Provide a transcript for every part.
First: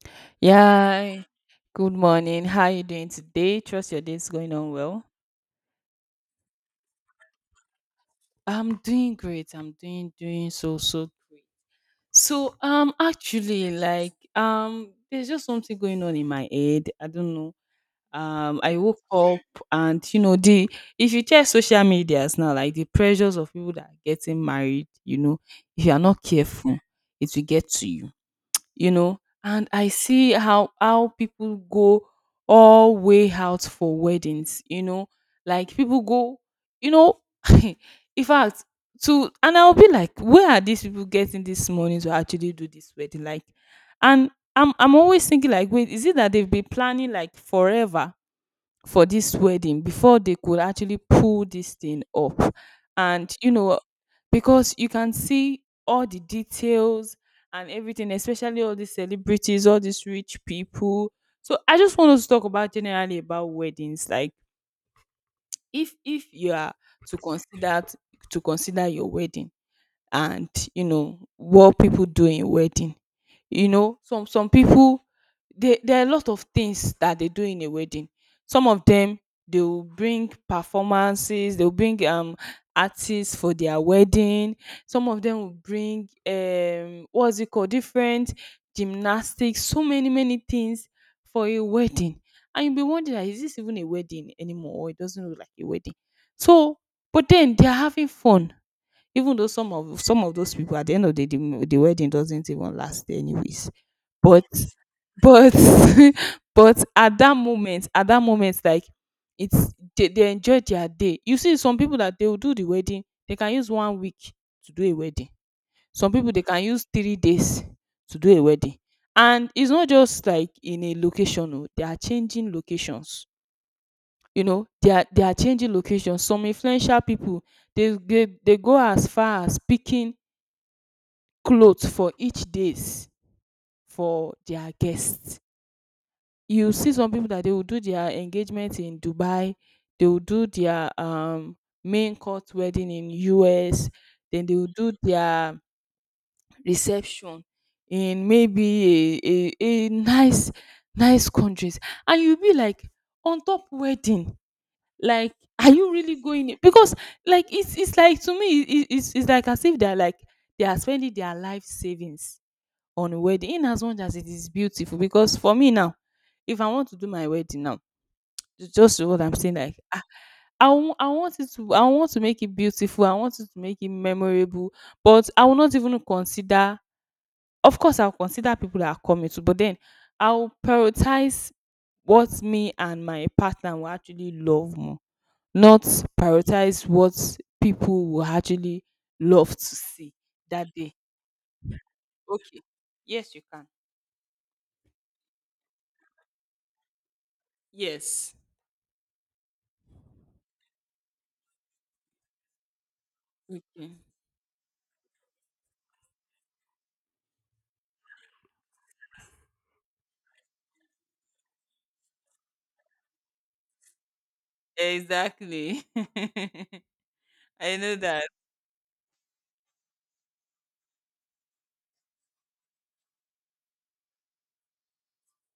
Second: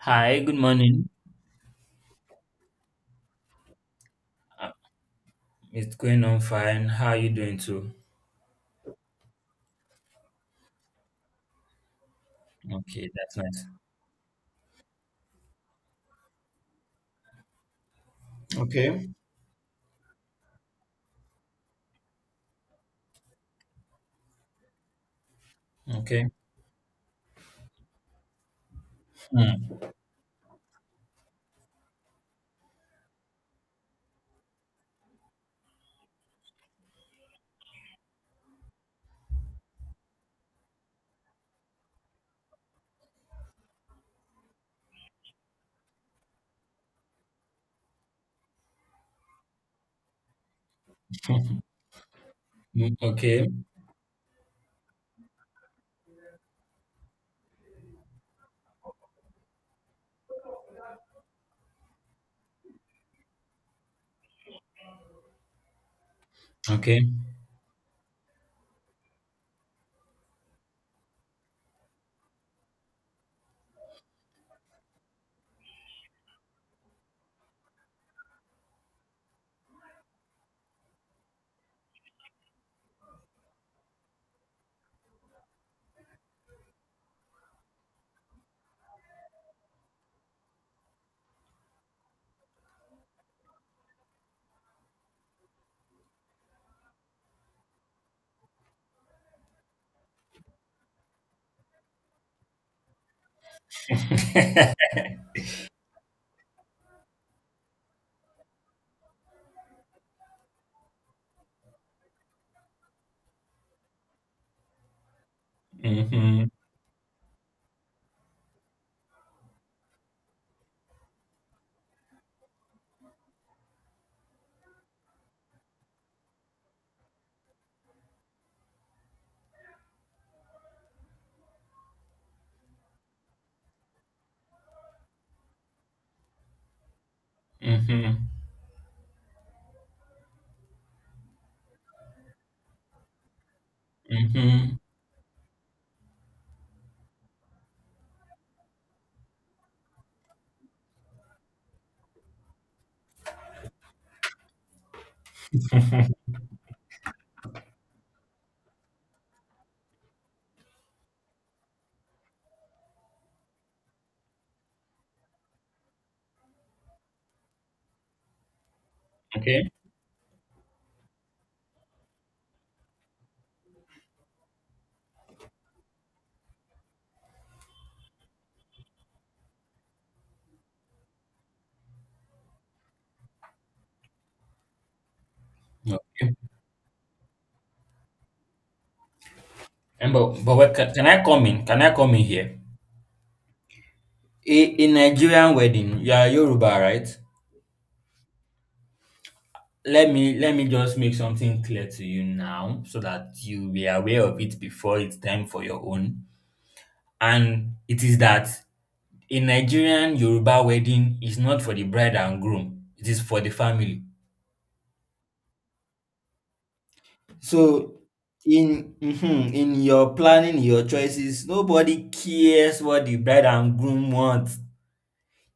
Hi, good morning. Yeah. Good morning. How are you doing today? Trust your day is going Uh, on well. It's going on fine. How are you doing too? I'm doing great. I'm doing doing so so so Okay, that's nice. actually like there's just something going on in my head. I don't know. I woke Okay. up and you know the if you check social medias now, like the pressures of people that are getting married, you know, if you are not Okay. careful, it will get to you. You know, and Mm. I see how people go all way out for weddings, you know, like people go, you know, in fact, to, and I'll be like, where are these people getting this money to actually do this wedding, like, and I'm always thinking like, wait, is it that they've been planning like forever for this wedding before they could actually pull this thing up? Mm, And, okay. you know, because you can see all the details and everything, especially all these celebrities, all these rich people. So I just want us to talk about generally about weddings. Like, if you are Okay. to consider, your wedding, and you know what people do in wedding, you know, some people, they there are a lot of things that they do in a wedding. Some of them, they will bring performances, they will bring artists for their wedding. Some of them will bring, what's it called, different gymnastics, so many many things for a wedding. And you'll be wondering, "Ah, is this even a wedding anymore, or it doesn't look like a wedding?" So, but then they're having fun, even though some of those people at the end of the day, the wedding doesn't even last anyways. But but but at that moment, like it's, they enjoy their day. You see, some people that they will do the wedding, they can use 1 week to do a wedding. Some people they Mm-hmm. can use 3 days to do a wedding. And it's not just like in a location, oh, they are changing locations. You know, they are changing locations. Some influential people, they go as far as picking cloth for each days for their guests. You see some people that they will do their Mm-hmm. engagement in Dubai, they will do their main court wedding in US, then they will Mm-hmm. do their reception in maybe a nice, countries. And you'll be like, on top wedding, like, are you really going? Because like it's like, to me, it's like as if they're like they are spending their life savings on wedding, in as much as it is beautiful. Because for me now, if I want to do my wedding now, ju- just what I'm saying, Okay. like, ah, I want it to, I want to make it beautiful. I want it to make it memorable. But I will not even consider, of course I'll consider people that are coming to, but then I'll prioritize what me and my partner will actually love more, not Okay. prioritize what people will actually love to And see that day. can, Can I come in here? Okay. Yes, you can. A Nigerian wedding. You are Yoruba, right? Yes. Let me just make something clear to you now so that you be Okay. aware of it before it's time for your own. And it is that a Nigerian Yoruba wedding is not for the bride and groom, it is for the family. Exactly. I know So that. in mhm, in your planning, your choices, nobody cares what the bride and groom want.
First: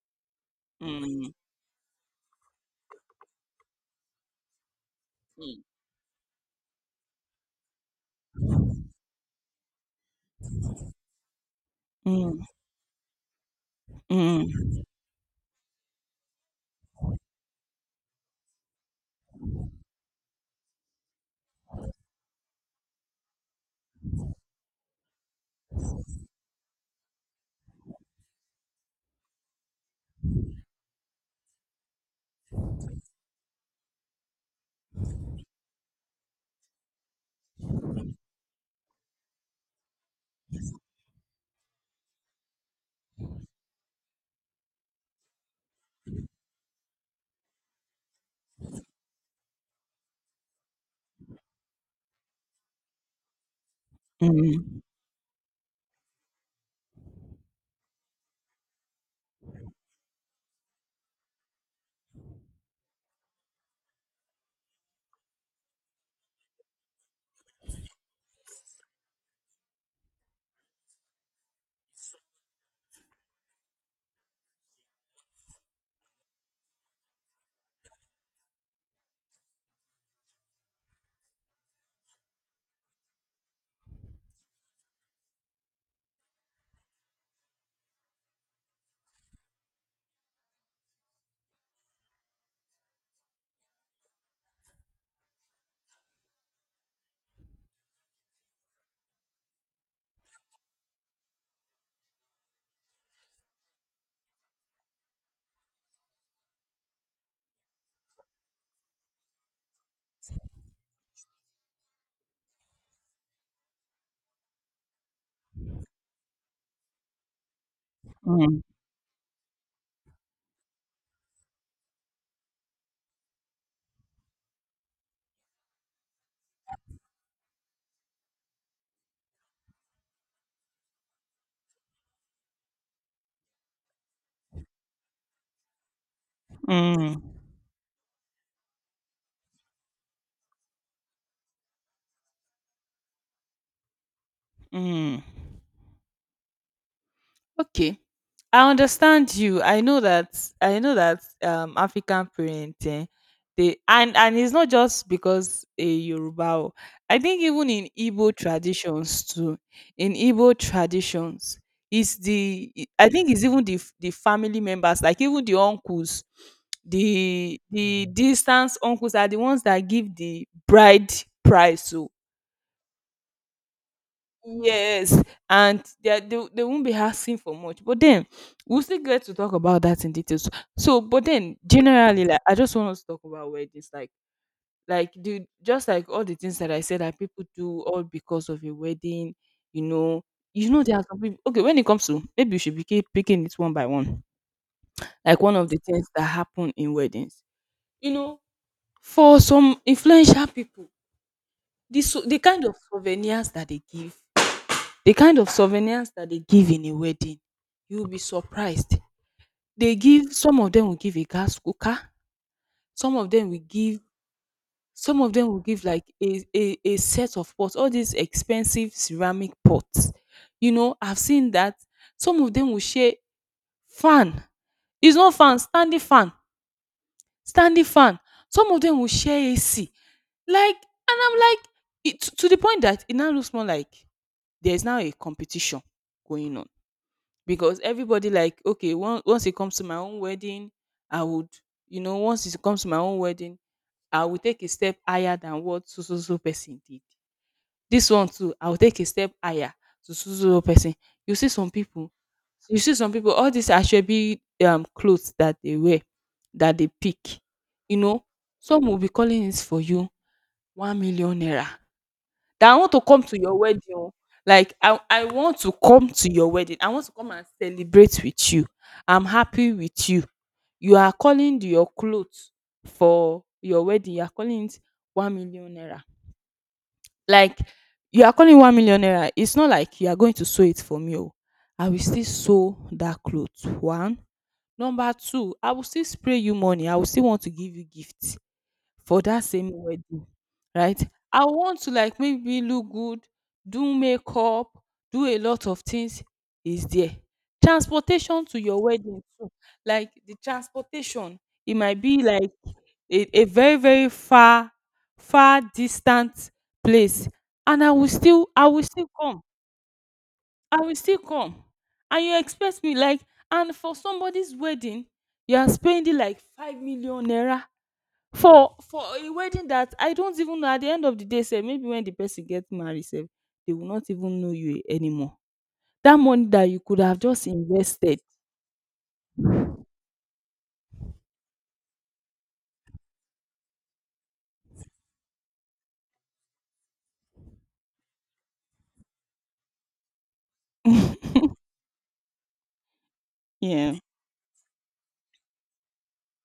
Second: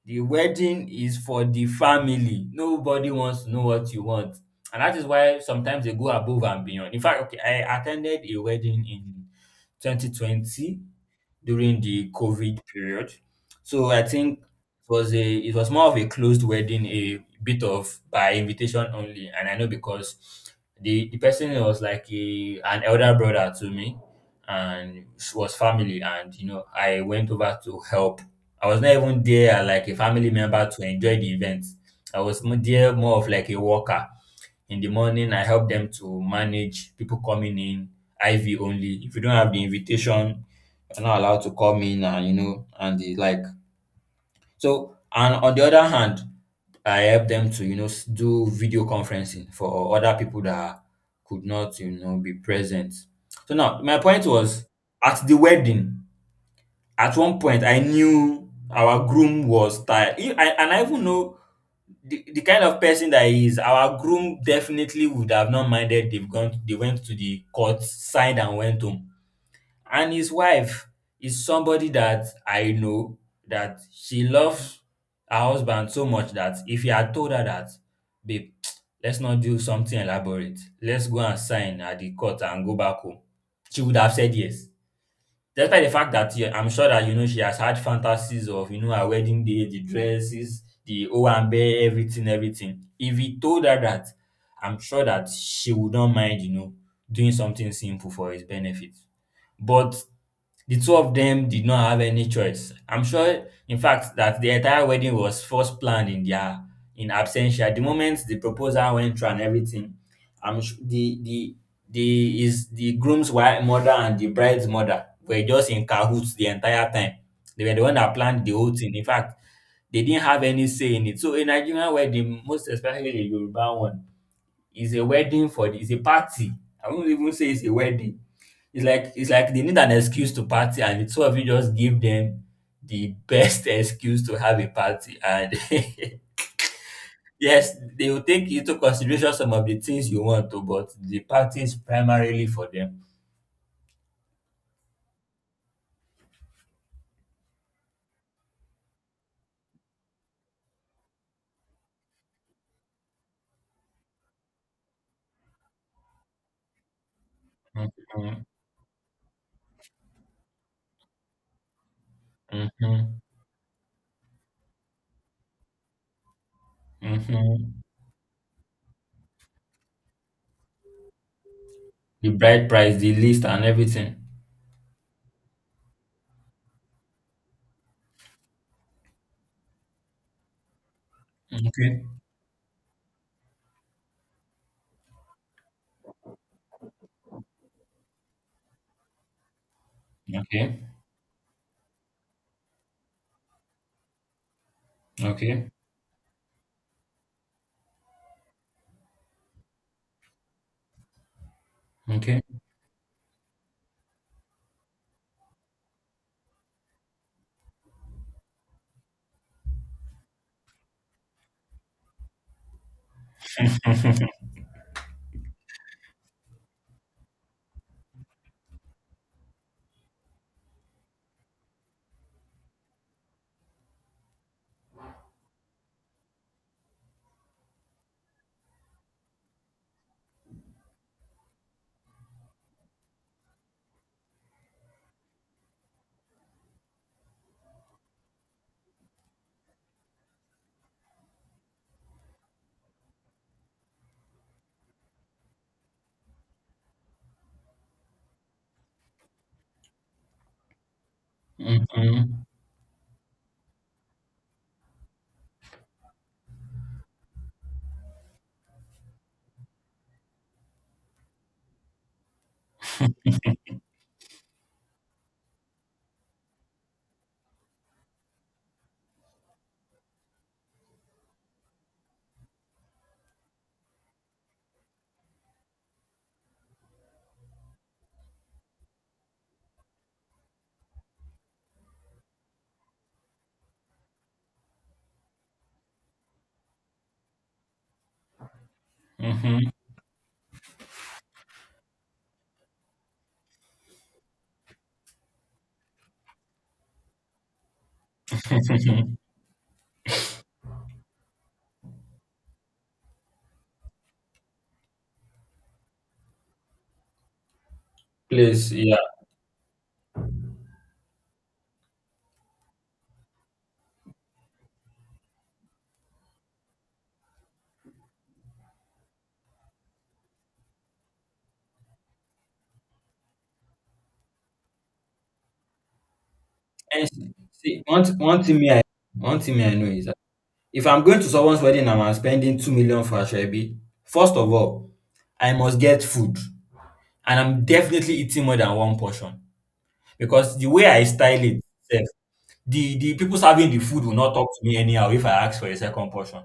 The wedding is Mm, for the family. Nobody wants to know what you want. And that is why mm, sometimes they go above and beyond. In fact, okay, I attended a wedding in 2020 during the mm, COVID period. So I think it mm, was a it was more of a closed wedding, a bit of by invitation only. And I know because the person was like a an elder brother to me and she was family and you know I went over to help. I was not even there as like a family member to enjoy the event. I was there more of like a worker. In the morning, I helped them to manage people coming in, IV only. If you don't have the invitation, you're not allowed to come in and you know and the like. So and on the other hand, I help them to you know do video conferencing for other people that could not you know be present. So now my point was mm, at the wedding. At one point, I knew our groom was tired, and I even know the kind of person that he is. Our groom definitely would have not minded. They went to the court, signed, and went home. And his wife is somebody that I know that she loves her husband so much that if he had told her that, babe, let's not do something elaborate. Let's go and sign at the court and go back home. She would have said yes. Despite the fact that yeah, I'm sure that you know she has had fantasies of you know her wedding day, the dresses, the owambe, everything, everything. If he told her that, I'm sure that she would not mind, you know, doing something simple for his benefit. But the two of them did not have any choice. I'm sure, in fact, that the entire wedding was first planned in their in absentia. The moment the proposal went through and everything, I'm su- the is the groom's wife mother and the bride's mother were just in cahoots the entire time. They were the one that planned the mm, whole thing. In fact, they didn't have any say in it. So a Nigerian wedding, most especially a Yoruba one, is a wedding for is a party. I won't even say it's a wedding, it's like they need an excuse to party, and the two of you just give them the best excuse to have a party. And mm, yes, they will take into consideration some of the things you want to, but the party is primarily for them. mm. Okay. I understand you. I know that, African parenting, they, and it's not just because a Yoruba. O. I think even in Igbo Mhm, traditions too, in Igbo traditions, it's the, I mhm, think it's even the the family members, like even the uncles, mhm. the distant uncles are the ones that give the bride price. So The bride price, the list, and everything. yes, and they won't be asking for much. But then we'll still get to talk about that in details. So, but then Okay. generally, like I just want us to talk about weddings, like the just like all the things that I said that people do all because of a wedding. You know, you Okay. know there are some people. Okay, when it comes to, maybe you should be picking it one by one. Like one of Okay. the things that happen in weddings. You know, for some influential people, the Okay. kind of souvenirs that they give, The kind of souvenirs that they give in a wedding, you'll be surprised. They give, some of them will give a gas cooker, some of them will give some of them will give like a set of pots, all these expensive ceramic pots. You know, I've seen that some of them will share fan. It's not fan, standing fan, standing fan. Some of them will share AC. Like, and I'm like, it, to the point that it now looks more like there's now a competition going on. Because everybody like, okay, once it comes to my own wedding, I would, you know once it comes to my own wedding I will take a step higher than what so so so person did. This one too, I will take a step higher to so so so person. You see some people, Mhm, all these ashwebi clothes that they wear, that they pick you know, some will be calling it for you, 1,000,000 naira. That I want to come to your wedding, oh. Like I want to come to your wedding. I want to come and celebrate with you. I'm happy with you. You are calling your clothes for your wedding, you are calling it 1,000,000 naira. Like you are calling 1,000,000 naira, it's not like you are going to sew it for me, oh. I will still sew that cloth, one. Number two, I will still spray you money. I will still want to give you gift for that mhm. same wedding, right? I want to like maybe look good, do makeup, do a lot of things, is there. Transportation to your wedding too. Like the transportation, it might be like a very, very far, distant place. And I Please, will yeah. still come. I will still come. And you expect me like, and for somebody's wedding, you are spending like 5,000,000 naira for a wedding that I don't even know, at the end of the day, sef, maybe when the person get married, sef, they will not even know you anymore. That money that you could And have just see, one, th- invested. one thing me I one thing me I know is if I'm going to someone's wedding and I'm spending 2 million for Ashwebi, first of all, I must get food. And I'm definitely eating more than one portion. Because the way I style it sef, the people serving the Yeah. food will not talk to me anyhow if I ask for a second portion.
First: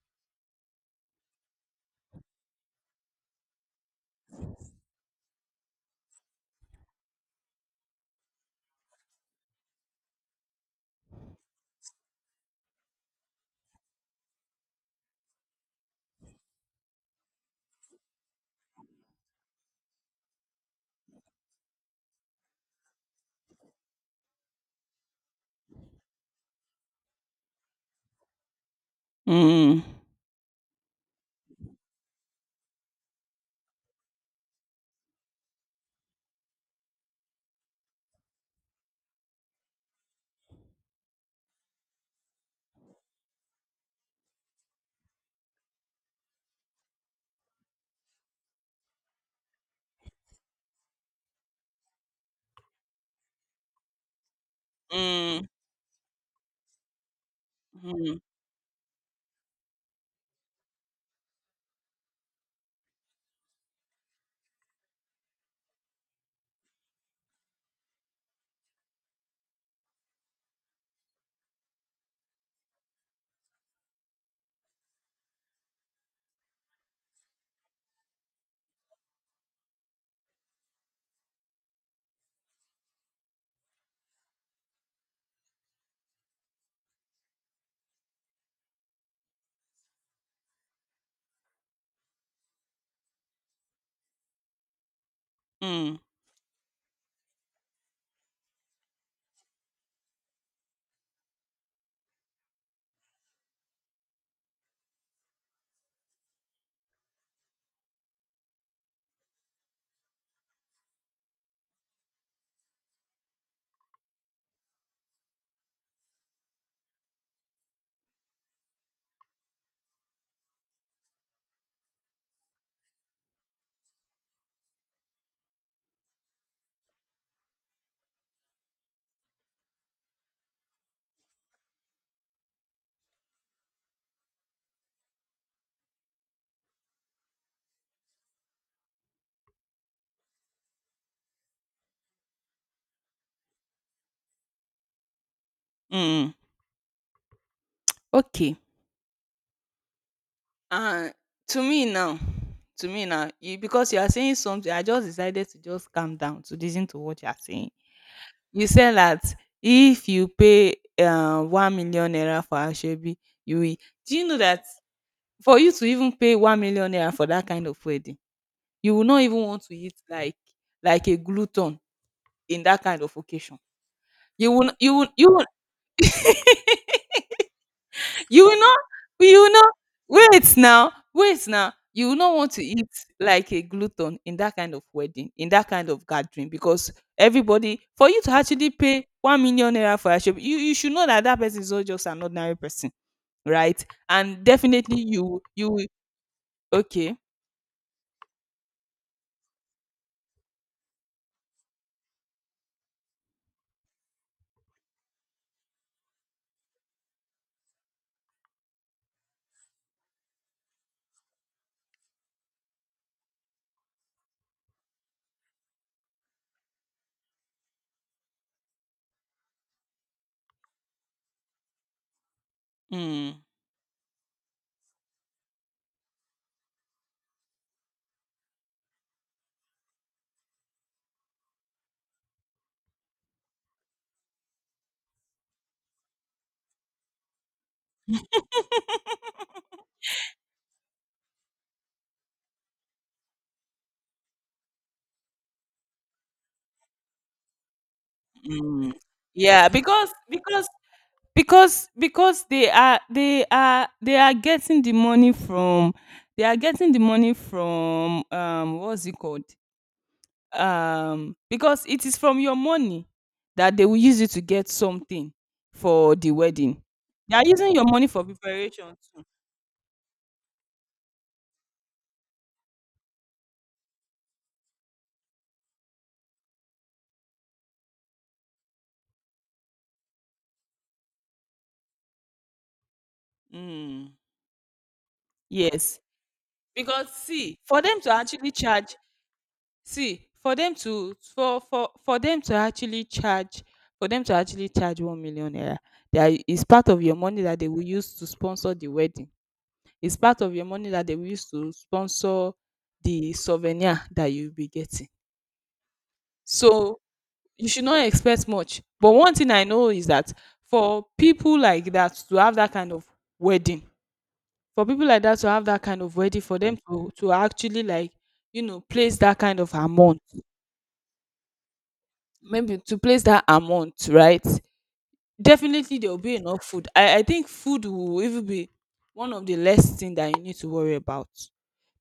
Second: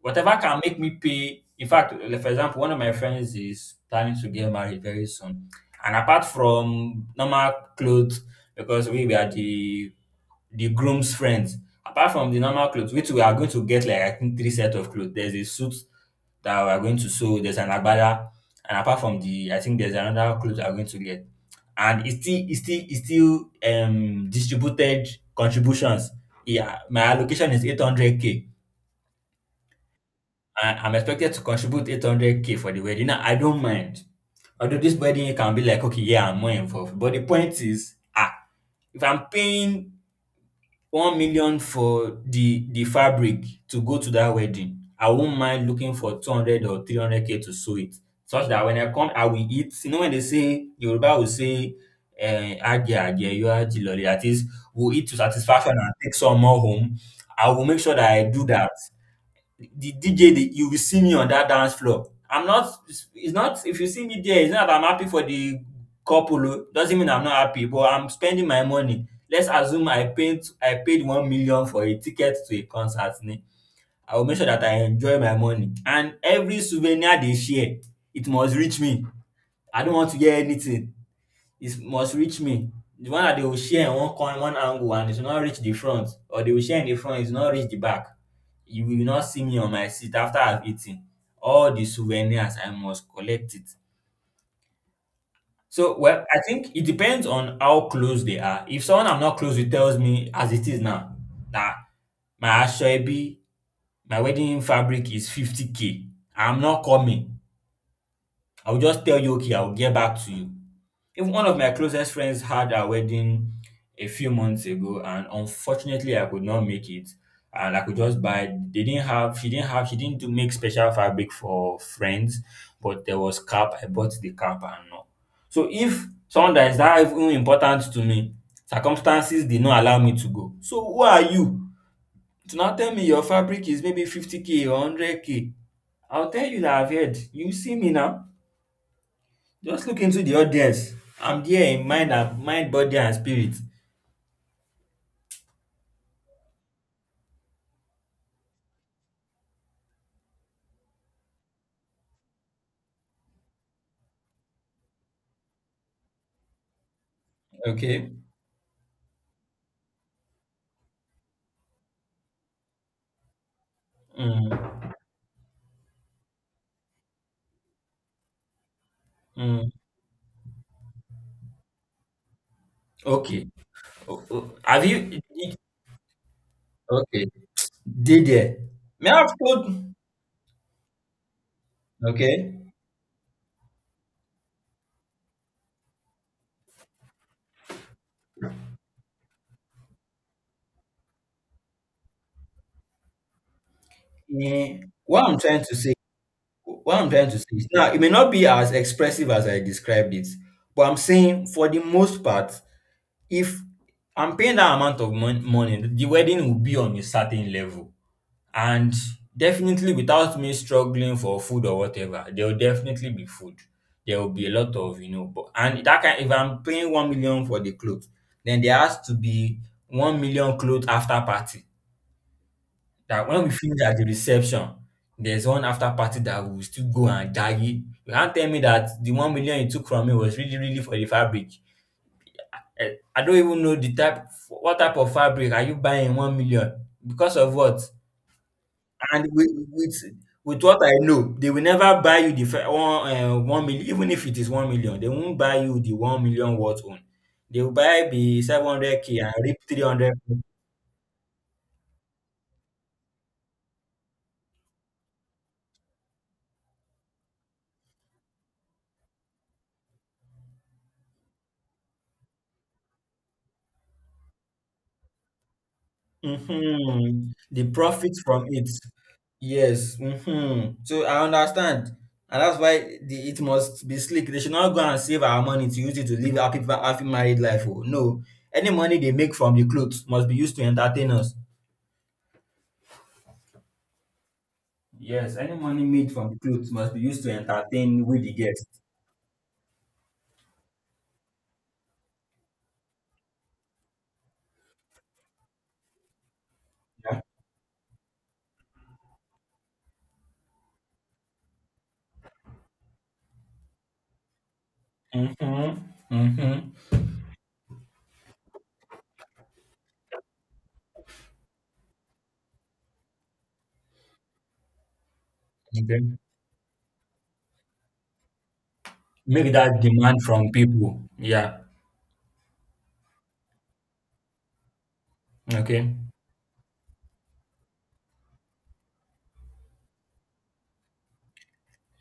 Whatever can make me pay. In fact, like, for example, one of my friends is planning to get married very soon. And apart from normal clothes, because we were the groom's friends, apart from the normal clothes, which we are going to get like I think three set of clothes. There's a suit that we are going to sew, there's an agbada, and apart from the I think there's another clothes we are going to get. And it's still distributed contributions, yeah, my allocation is 800k. Mm. I'm expected to contribute 800k for the wedding. Now, I don't mind. Although this wedding can be like, okay, yeah, I'm more involved. But the point is, ah, if I'm paying 1 million for the fabric to go to that wedding, I won't mind looking for 200 or 300k to sew it. Such that when I come, I will eat. You know, when they say Yoruba will say, eh, "Aje, aje, yo, aje, lolly," that is, we'll eat to Mm. satisfaction and take some more home. I will make sure that Mm. I do that. The DJ, you will see me on that dance floor. I'm not, it's not, if you see me there, it's not that I'm happy for the couple. Oh. Doesn't mean I'm not happy, but I'm spending my money. Let's assume I paid 1 million for a ticket to a concert. Ni. I will make sure that I enjoy my money. And every souvenir they share, it must reach me. I don't want to hear anything, it must reach me. The one that they will share in one corner, one angle, and it will not reach the front, or they will share in the front, it will not reach the back. You will not see me on my seat after I've eaten. All the souvenirs, I must collect it. So, Mm. well, I think it depends on how close they are. If someone I'm not close with tells me, as it is now, that my aṣọ ẹbí, my wedding fabric is 50k, I'm not coming. I will just tell you, okay, I will get back to you. Even one of my closest friends had her wedding a few months ago, and unfortunately, I could not make it. And I could just buy. They didn't have. She didn't have. She didn't do make special fabric for friends, but there was cap. I bought the cap and all. So if someone that is that even important to me, circumstances did not allow me to go. So who are you to now tell me your fabric is maybe 50 k or 100 k? I'll tell you that I've heard. You see me now. Just look into the audience. I'm there in mind, and mind, body, and spirit. Mm. Okay. uh, to me now to me now, you, because you are saying something, I just decided to just calm down to listen to what you are saying. Okay. You said that if you pay, 1,000,000 naira for asoebi, you will, do you know that? Mm. For you to even pay 1,000,000 naira for that kind of wedding, you will not even want Mm. to eat like a glutton in that kind of Okay. occasion. You will n- Have you will you? you will Okay. Did you there? will not, May I have you will told? not wait now, You will not want Okay. to eat like a glutton in that kind of wedding, in that kind of gathering, because everybody, for you to actually pay 1,000,000 naira for a asoebi, you should know that that person is not just an ordinary person, right? And Eh, definitely What I'm trying you to will, say. What I'm okay. trying to say is now it may not be as expressive as I described it, but I'm saying for the most part, if I'm paying that amount of money, the wedding will be on a certain level. And definitely, without me struggling for food or whatever, there will definitely be food. There will be a lot of, you know, but and that can if I'm paying 1 million for the clothes, then there has to be 1 million clothes after party. That Mm. when we finish at the reception, there's one after party that we will still go and jaggy. You can't tell me that the 1 million you took from me was really, really for the fabric. Eh, I don't even know the type, what type of fabric are you buying in 1 million? Because of what? And with what I know, they will never buy you the 1,000,000. Even if it is 1,000,000, they won't buy you the 1,000,000 worth own. They will buy the Mm. 700K and reap Yeah, because, 300. because they are, they are getting the money from, what's it called, because it is from your money that they will use it to get something for the wedding. Mhm. They are The using your money profit for from it. preparation too. Yes. Mhm. So I understand. And that's why it must be slick. They should not go and save our money to use it to live happy happy married life. Oh. No. Any money they make from the clothes must be used to entertain us. Mm. Yes, any money Yes, made from the clothes must be because, used to see, for them entertain to with the actually guests. charge, See, for them to actually charge for them to actually charge 1,000,000 naira, there is part of your Yeah. money that they will use to sponsor the wedding. It's part of your money that they will use to sponsor the souvenir that you'll be getting. Mm-hmm. Mm-hmm. So you should not expect much. But one thing I know is that for people like that to have that kind of wedding, for people like that to have that Okay. kind of wedding, for them to, actually like, you know, place that Make kind of that amount, demand from people. Yeah. maybe to place that amount, right? Okay. Definitely there will be enough food. I think food will even be one of the less thing that you need to worry about.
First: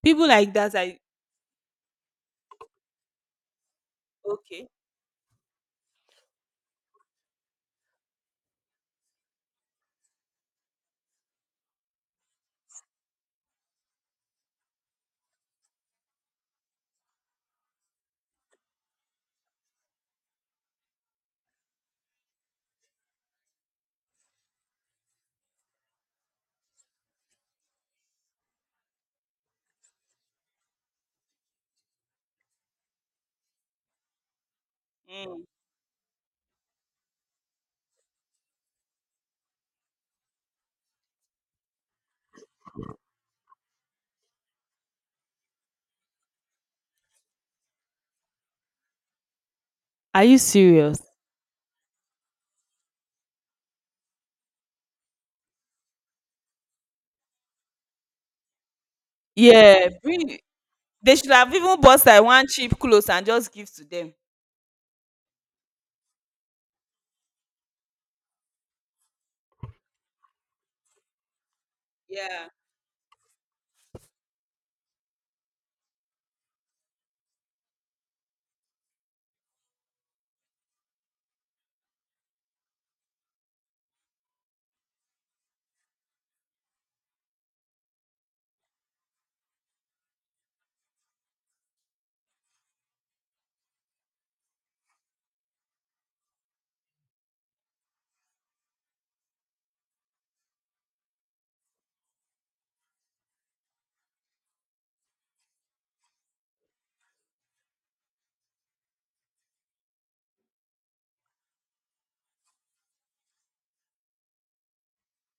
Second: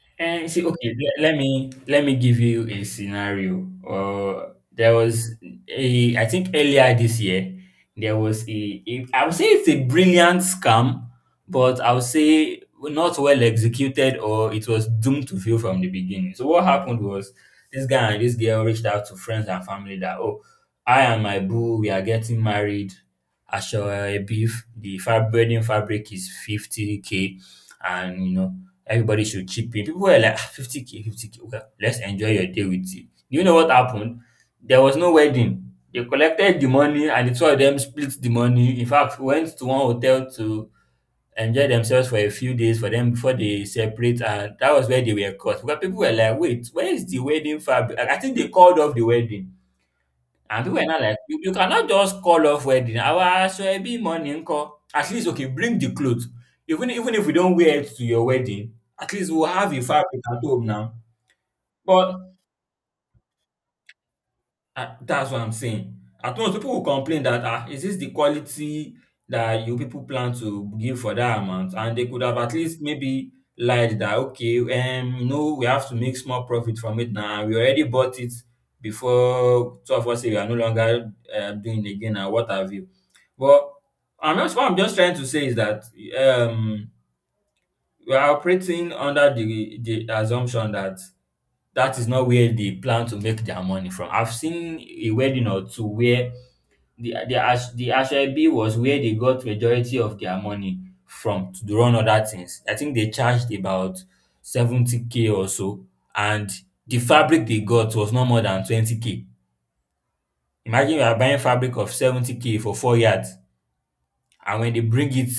People And you like see, that are okay, let me give you a scenario. Okay. There was a I think earlier this year there was a I would say it's a brilliant scam, but I would say not well executed or it was doomed to fail from the beginning. So what happened was this guy and this girl reached out to friends and family that oh, I and my boo we are getting married. Ashore beef. The fab wedding fabric is 50 k, and you know everybody should chip in. People were like, "Ah, 50K, 50K. Okay, let's enjoy your day with you." You know what happened? There was no Mm. wedding. They collected the money and the two of them split the money. In fact, went to one hotel to enjoy themselves for a few days for them before they separate. And that was where they were caught. Because people were like, wait, where is the wedding fabric? I think they called off the wedding Are you and we are not serious? like, you cannot just call off wedding. Our be morning call. At least okay, bring the clothes. Even if we don't wear it to your wedding, at least we'll have a Yeah, fabric bring. at home now. They should have even bought But like one cheap clothes and just give to them. ah, that's what I'm saying. At once, people will complain that, ah, is this the quality that you people plan to give for that amount? And they could have Yeah, at least maybe lied that, okay, no, we have to make small profit from it now. We already bought it before two of us say we are no longer doing it again and what have you. But what I'm just trying to say is that um, we are operating under the assumption that that is not where they plan to make their money from. I've seen a wedding or two where the asoebi was where they got majority of their money from to run other things. I think they charged about 70 k or so, and the fabric they got was not more than 20 k. Imagine you are buying fabric of 70 k for four yards, and when they bring it,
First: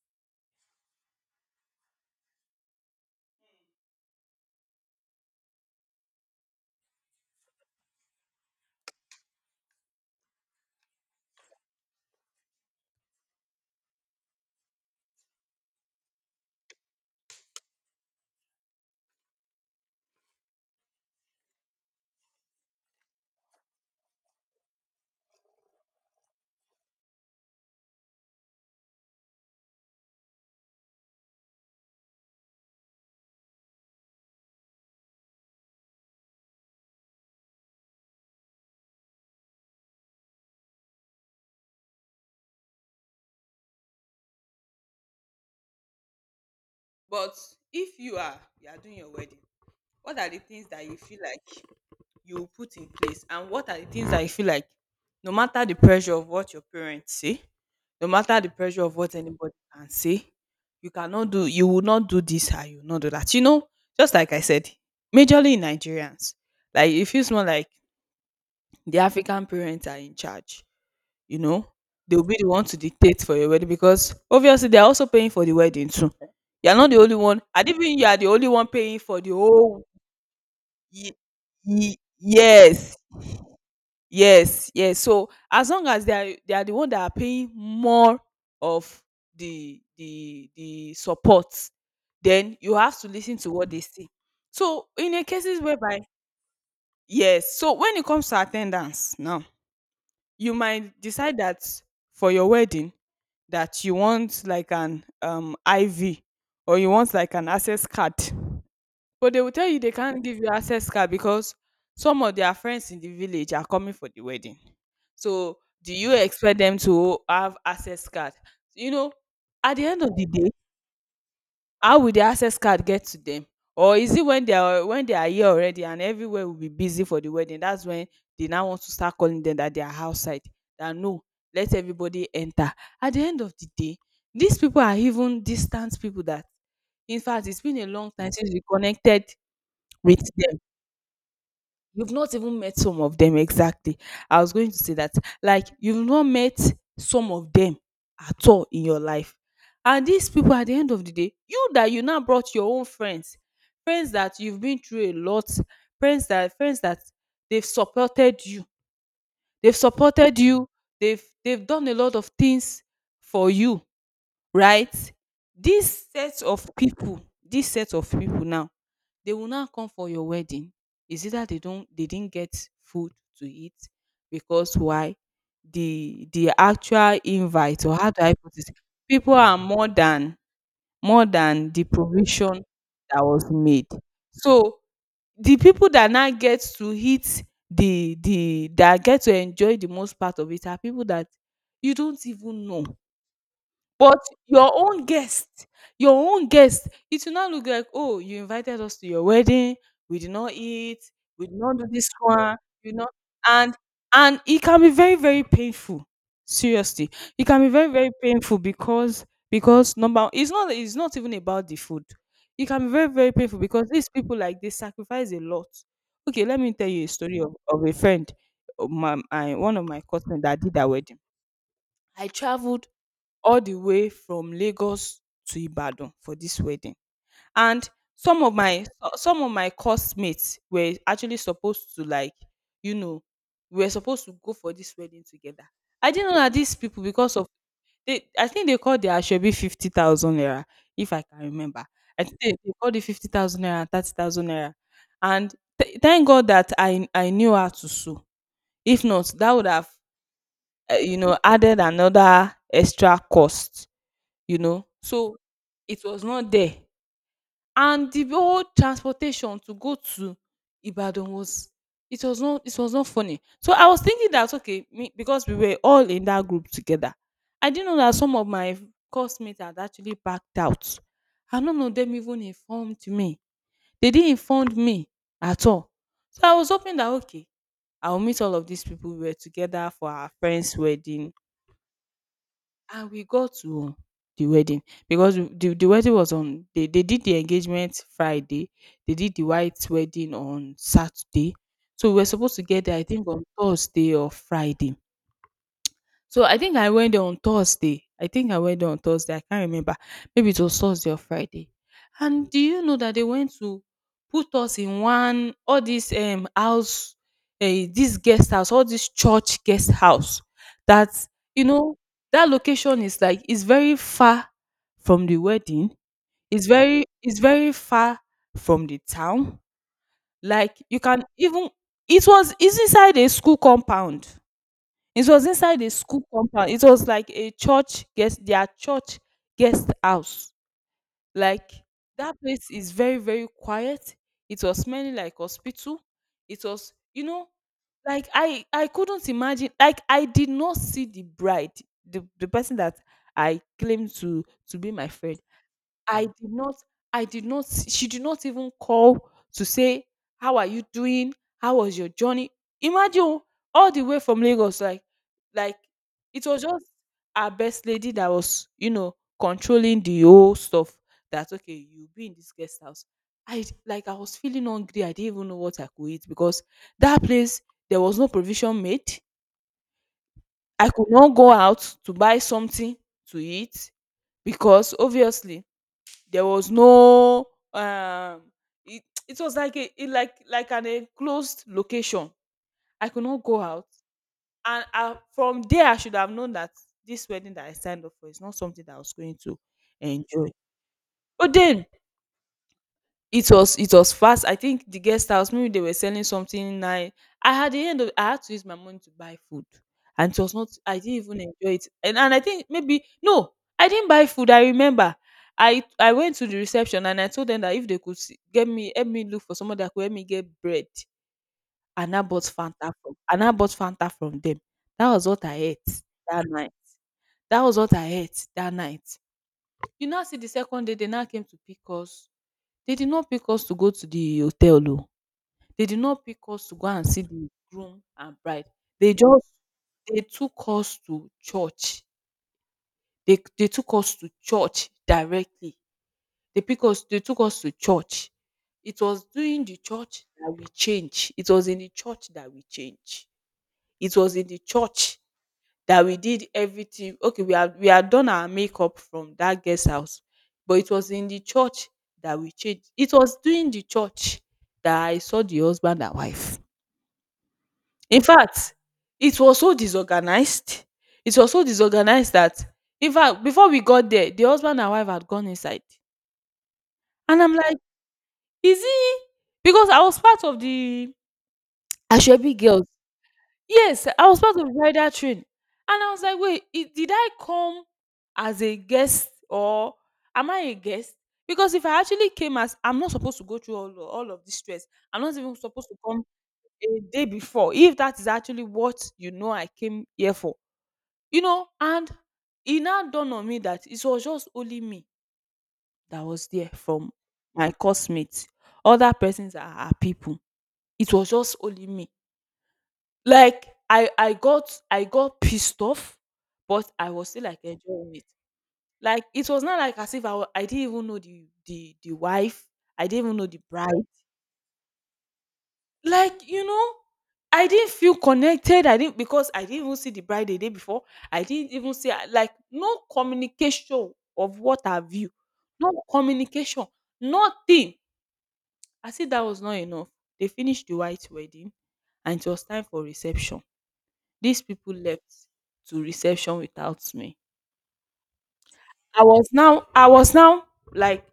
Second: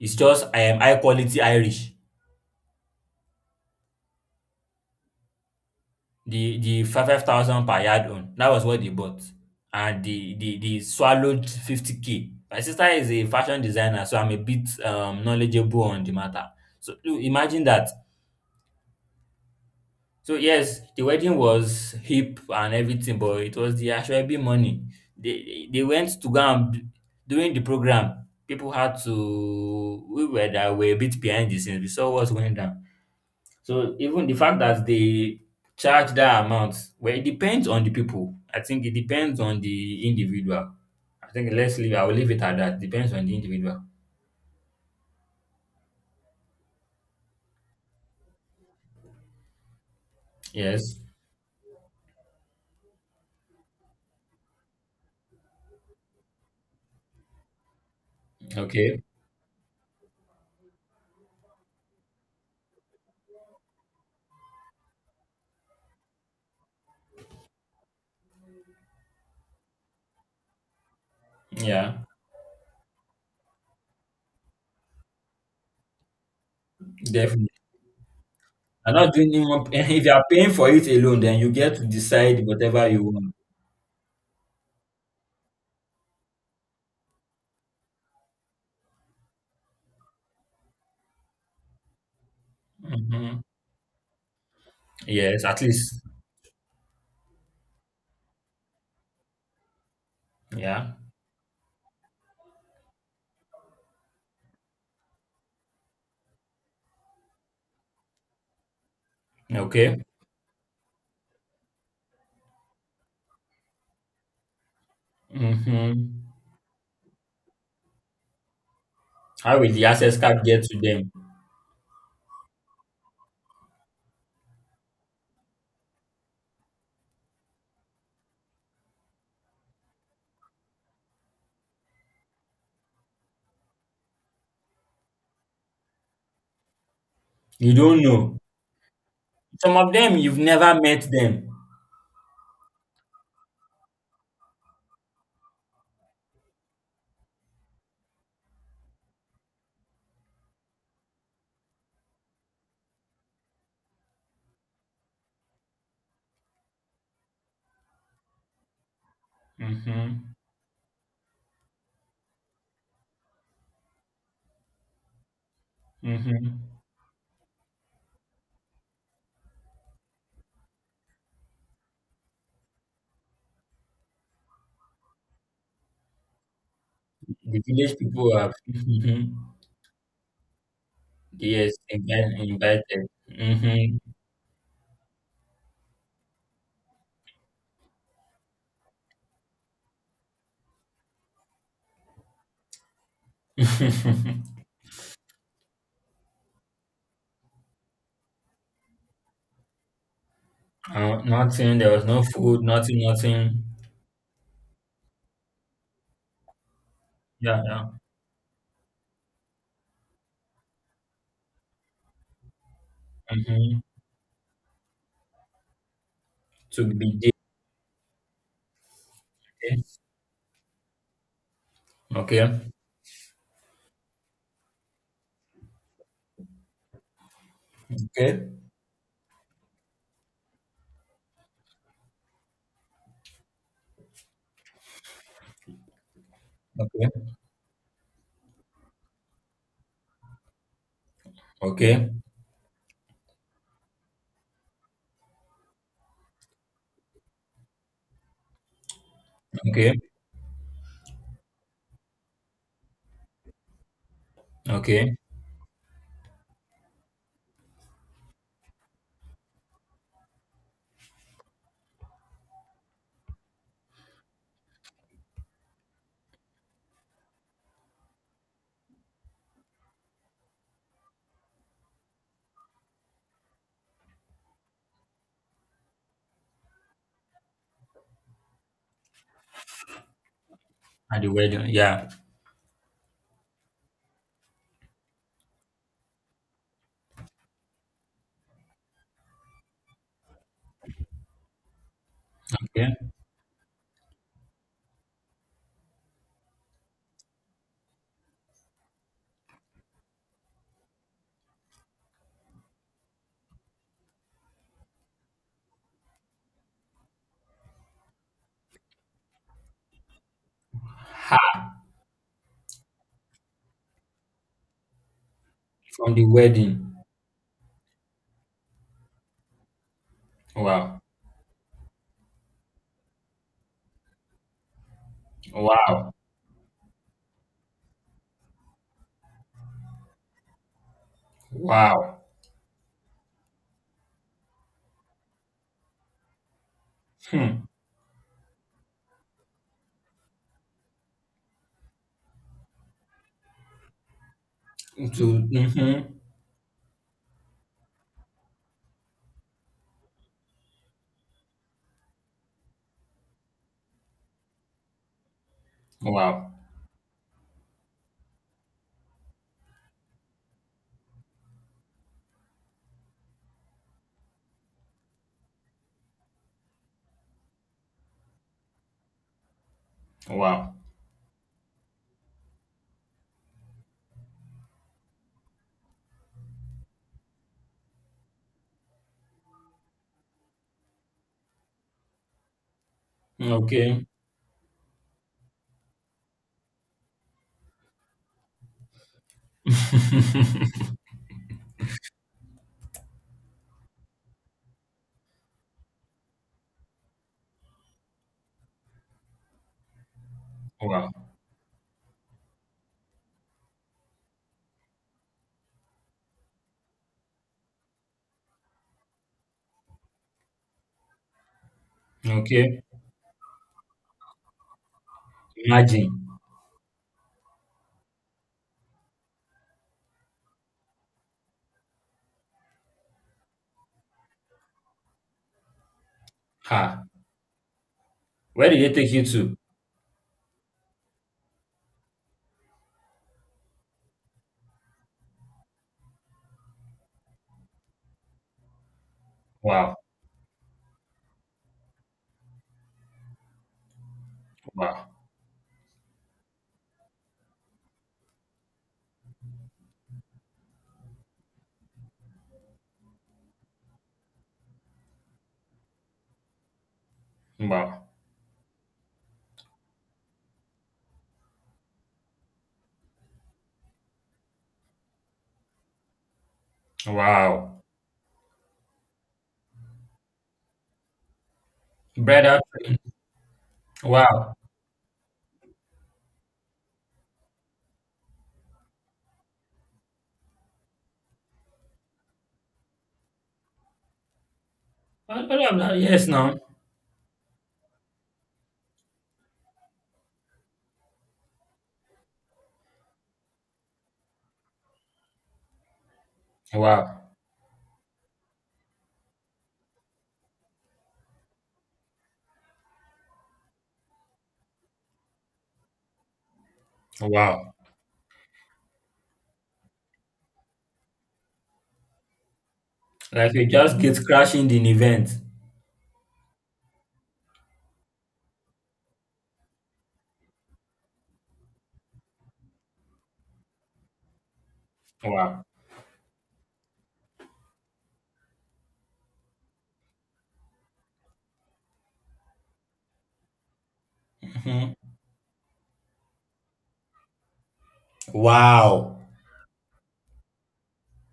it's just high quality Irish. The five thousand per yard own, that was what they bought, and they swallowed 50k. My sister is a fashion designer, so I'm a bit knowledgeable on the matter. So you imagine that. So yes, the wedding was hip and everything, but it was the Ashwebi money. They went to go and during the program, people had to we were that were a bit behind the scenes. We saw what's going down. So even the fact that they charge that amount, well, it depends on the people. I think it depends on the individual. I think let's leave. I will leave it at that. Depends on the individual. but if you are doing your wedding, what are the things that Yes. you feel like? You put in place, and what are the things that you feel like, no matter the pressure of what your parents say, no matter the pressure of Okay. what anybody can say, you cannot do? You will not do this, and you will not do that, you know? Just like I said, majorly Nigerians, like, it feels more like the African parents are in charge, you know. Yeah. They'll be the one to dictate for your wedding because obviously they're also paying for the wedding too. You're not the only one. Definitely. I didn't mean you are the only one You're paying not for the doing it one- whole. if you are paying for it Ye- alone, then you get to ye- decide yes, whatever you want. Yes, yes. So as long as they are the one that are paying more of the support, then you have to listen Hmm. to what they say. So in a Yes, at cases whereby, least. yes, so when it comes to attendance now, you Yeah. might decide that for your wedding, that you want like an IV, or you want like an access card, but they will tell you they Okay. can't give you access card because some of their friends in the village are coming for the wedding. So Hmm. do you expect them to have access card? You know, How will at the the end of access the card day, get to them? how will the access card get to them? Or is it when they are here already and everywhere will be busy for the wedding? That's when they now want to start calling them that they are outside. That no, let everybody enter. At the end of the day, these people are even distant people that, in fact, it's You been a don't long time know. since we connected Some of them with you've them. never met them. You've not even met some of them exactly. I was going to say that, like, you've not met some of them at all in your life. And these people, at the end of the day, you that you now brought your own friends, friends that you've been through a lot, friends that they've supported you, they've Hmm. supported you, they've done a lot of things for you, right? This set of Hmm. people, this set of people now, they will now come for your wedding. It's either they don't they didn't get food to eat because why? The actual The invite, village or how do I people are put it? mhm. People are more than Yes, the again provision invited. that was made. Hmm. So the people that now get to eat, the that get to enjoy the most part of it are people that you don't even know. But your own guest, your own guest, it will not look like, "Oh, you invited us to your wedding, we did not eat, we did nothing. not do There was this no one, food. you Nothing. know." Nothing. And and it can be very, very painful. Seriously. It Yeah. can be Yeah. very, very painful because number, it's not even about the food. It can be very, very painful Hmm. because these people, like, they sacrifice a lot. Okay, let me To tell you a be story of a friend, of my, my one dated. of my cousins that did that wedding. I Okay. traveled all the way from Lagos to Ibadan for this wedding. And some Okay. of my some of my course mates were actually supposed to, like, you know, we were supposed to go for this wedding together. I didn't know that these people Okay. because of they I think they called their Ashebi 50,000 naira, if I can remember. Okay. I think they called it 50,000 naira and 30,000 naira. And thank God that I knew how to sew. If not, that would have Okay. You know, added another extra cost, you know. Okay. So it was not there. And the whole transportation to go to Ibadan was, it was not, it was not funny. So I was thinking that, okay, me, because we were all in that group together. I didn't know that some of my classmates had actually backed out. I don't know them even informed me. They didn't inform me at all. So I was hoping that, okay, I will meet all of these people. We were together for our friend's At the wedding, wedding. Yeah. and we got to the wedding because the wedding was on, they did the engagement Friday, they did the white wedding on Saturday. So we were supposed to get Okay. there, I think, on Thursday or Friday. So I think I went there on Thursday. I think I went there on Thursday. I can't remember. Maybe it was Thursday or Friday. And do you know that they went to put us in one all this house, this guest house, all this church guest house. That, Ha. you know, that location is like, it's very far from the wedding. From the It's wedding. very, it's very far from the town. Like, Wow. you can even, it was, it's inside a school compound. It was inside a Wow. school compound. It was like a church guest, their church guest house. Like, Wow. that place is very, very quiet. It was smelling like hospital. It was, you know, Hmm. like, I couldn't imagine. Like, I did not see the bride, the person that I claimed to be my To. friend. Hmm. I did not, I did not, she did not even call to say, "How are you doing? How was your journey?" Imagine, oh, all the way from Lagos, like, it Wow. was just our best lady that was, you know, controlling the whole stuff that, okay, you'll be in this guest house. I, like, I was feeling hungry. I didn't even know what I could eat because that place, there was no provision made. Wow. I could not go out to buy something to eat because obviously there was no um it was like a it, like an enclosed location. I could not go out. Okay. And I, from there, I should have known that this wedding that I signed up for is not something that I was going to enjoy. But then it was fast. I think the guest house, maybe they were selling something nice. I had the end of i had to use my money to buy food. And it was not, I Wow. didn't even enjoy it. And I think maybe no, I didn't buy food. I remember I went to the reception and I told them that if they could see, get me, help me look for somebody that could help me get bread. Okay, And I bought fanta from them. That was what I ate imagine. that night. That was what I ate that night. You now see, the second day they now came to pick us. They did not pick us to go to the hotel o. They did not pick us to go and Ha! see the groom and bride. Where did they take They you just, to? they took us to church. They took us to church directly. They took us to church. It was during the Wow, church that we change. It was in the church that we change. It was in the wow, church that we did everything. Okay, we had, we had done our makeup from that guest house, but it was in the church that we changed. It was during the church that I saw the husband and wife. wow, In fact, it was so disorganized. It was so disorganized that, in fact, before we got there, the husband and wife had gone inside. And I'm like, wow. is he, because I was part of the Ashebi Brother, girls. Yes, I was wow. part of the rider train. And I was like, wait, did I come as a guest, or am I a guest? Because if I actually came as, I'm not supposed to go through all of this stress. I'm not Oh, even no, supposed no, to come yes, now. a day before. If that is actually what, you know, I came here for. You know, and it now dawned on me that it was just only me that was there from Wow, my classmates. Other persons are people. It was just only me. Like, I got pissed off, but I was still, like, wow. enjoying it. Like, it was not like as if, I didn't even know the wife. I didn't even know Like the you bride. just get crashing in the event. Like, you know, I didn't feel connected. I didn't, because I didn't even see the bride the day before. I didn't even see, like, no communication of what have you. Wow. No communication. Nothing. I said that was not enough. They finished the white wedding, and it was time for reception. These Mhm. people left to reception without me. Wow. I was now like,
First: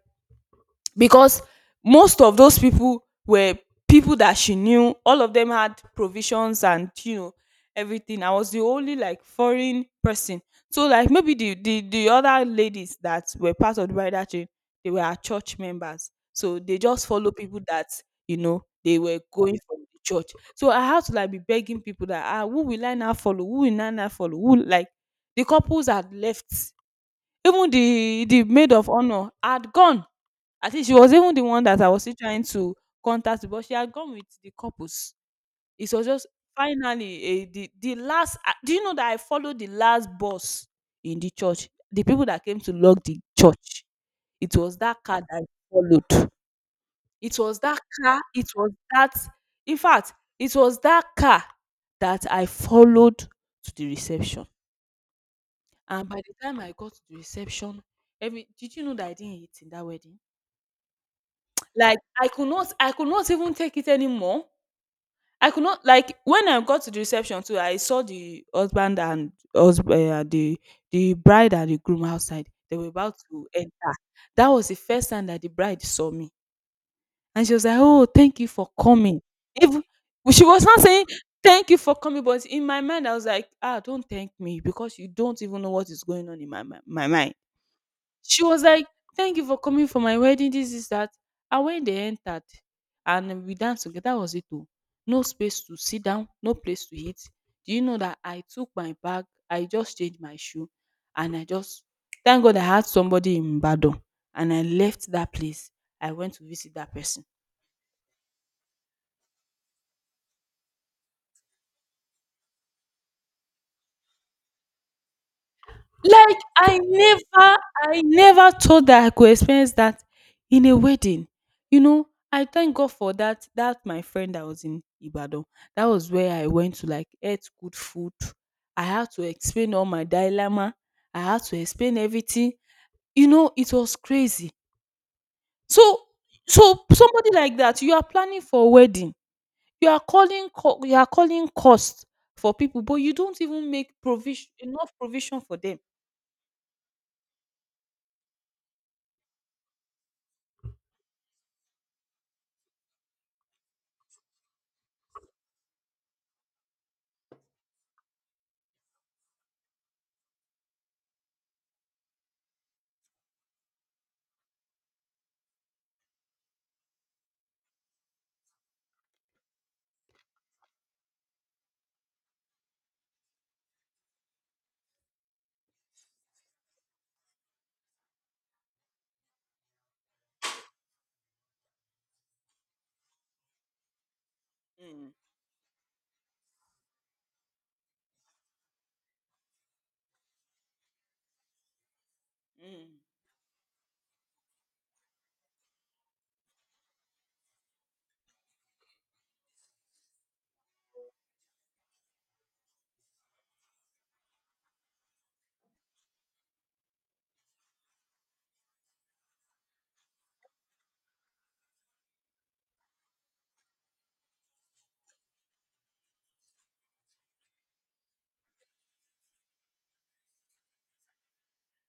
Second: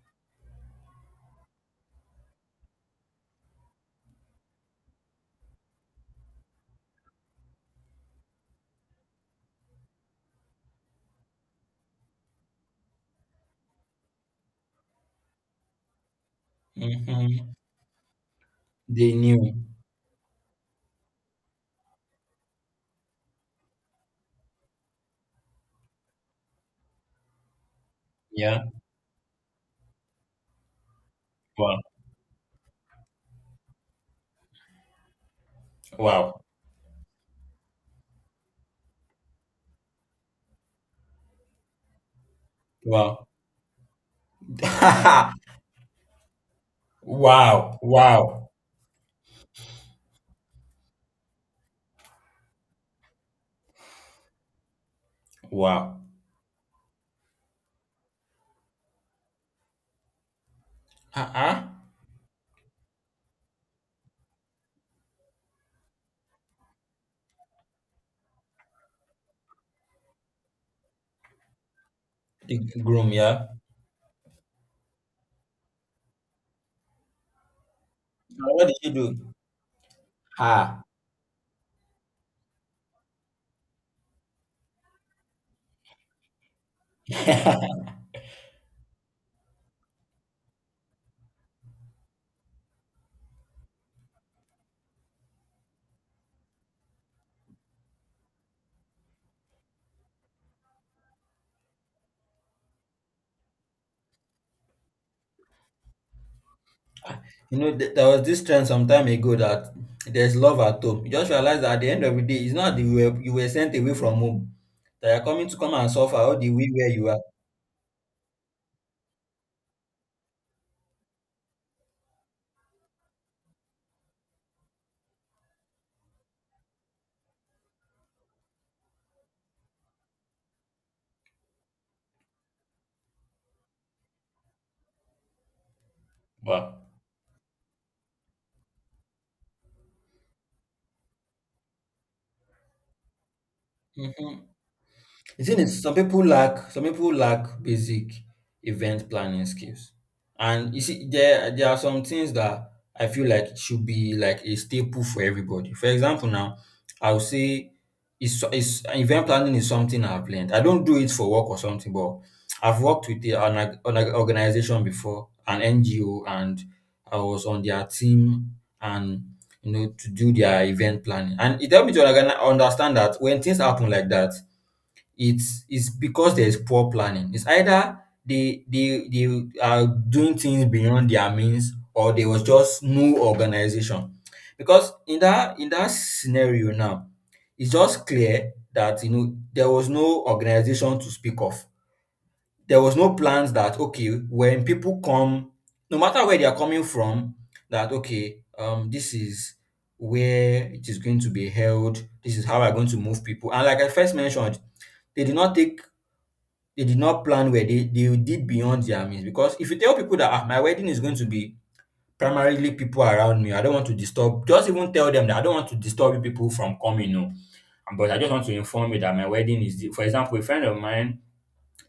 because most of those people were people that she knew. All of them had provisions and, you know, everything. I was the only, like, foreign person. So, like, maybe the other ladies that were part of the bridal train, they were our church members. So they just follow Mhm. people that, you know, they They were going knew. from the church. So I had to, like, be begging people that, ah, who will I now follow? Who will I now follow? Who, like, the couples had left. Even the Yeah. maid of honor had gone. At least she was even the one Wow. that I was still trying to contact, but she had gone with the couples. It was just Wow. finally a, the last. Ah, do you know that I followed the last boss in the church? The people that came to lock the Wow. church. It was that car that I followed. It was Wow. that car. It Wow. was that. In fact, it was that car that I followed to the reception. Wow. And by the time I got to the reception, every did you know that I didn't eat in that wedding? Uh-uh. Like, I could not even take it anymore. I could not like, when I got to the reception too, I saw the husband and husband, eh, the bride and the groom outside. The They were groom, about to yeah. enter. That was the first time that the bride saw me, and she was like, "Oh, thank you Now, what for did you coming." do? Even she was not Ah. saying, "Thank you for coming," but in my mind, I was like, "Ah, don't thank me because you don't even know what is going on in my mind." She was like, "Thank you for coming for my wedding. This is that." And when they entered, and we danced together, that was it. Oh, no space to sit down, no place to eat. Do you know that I took my bag, I just changed my shoe, and I just thank God I had somebody in Badon, and I left that place. I went to visit that person. You know, there was this trend some time ago that there's love at home. You just realize that at the end of the day, it's not that you were sent away from home. They are coming to come and suffer all Like the way where you are. I never thought that I could experience that in a wedding. You know, I thank God for that that my friend that was in Ibadan. That was where I went to like eat good food. I had to explain all my dilemma. I had to explain everything. You know, it was crazy. So so Wow. somebody like that, you are planning for a wedding. You are calling you are calling cost for people, but you don't even make provision Mhm. enough provision The for thing them. is, some people lack basic event planning skills, and you see, there are some things that I feel like should be like a staple for everybody. For example, now I would say is event planning is something I've learned. I don't do it for work or something, but I've worked with an organization before, an NGO, and I was on their team and you know to do their event planning. And it helped me to like, understand that when things happen like that, it's because there's poor planning. It's either they are doing things beyond their means or there was just no organization. Because in that scenario now, it's just clear that you know there was no organization to speak of. There was no plans that okay, when people come, no matter where they are coming from, that okay, this is where it is going to be held, this is how I'm going to move people. And like I first mentioned, they did not take they did not plan where they did beyond their means. Because if you tell people that, ah, my wedding is going to be primarily people around me, I don't want to disturb, just even tell them that I don't want to disturb you people from coming, no. But I just want to inform you that my wedding is the, for example, a friend of mine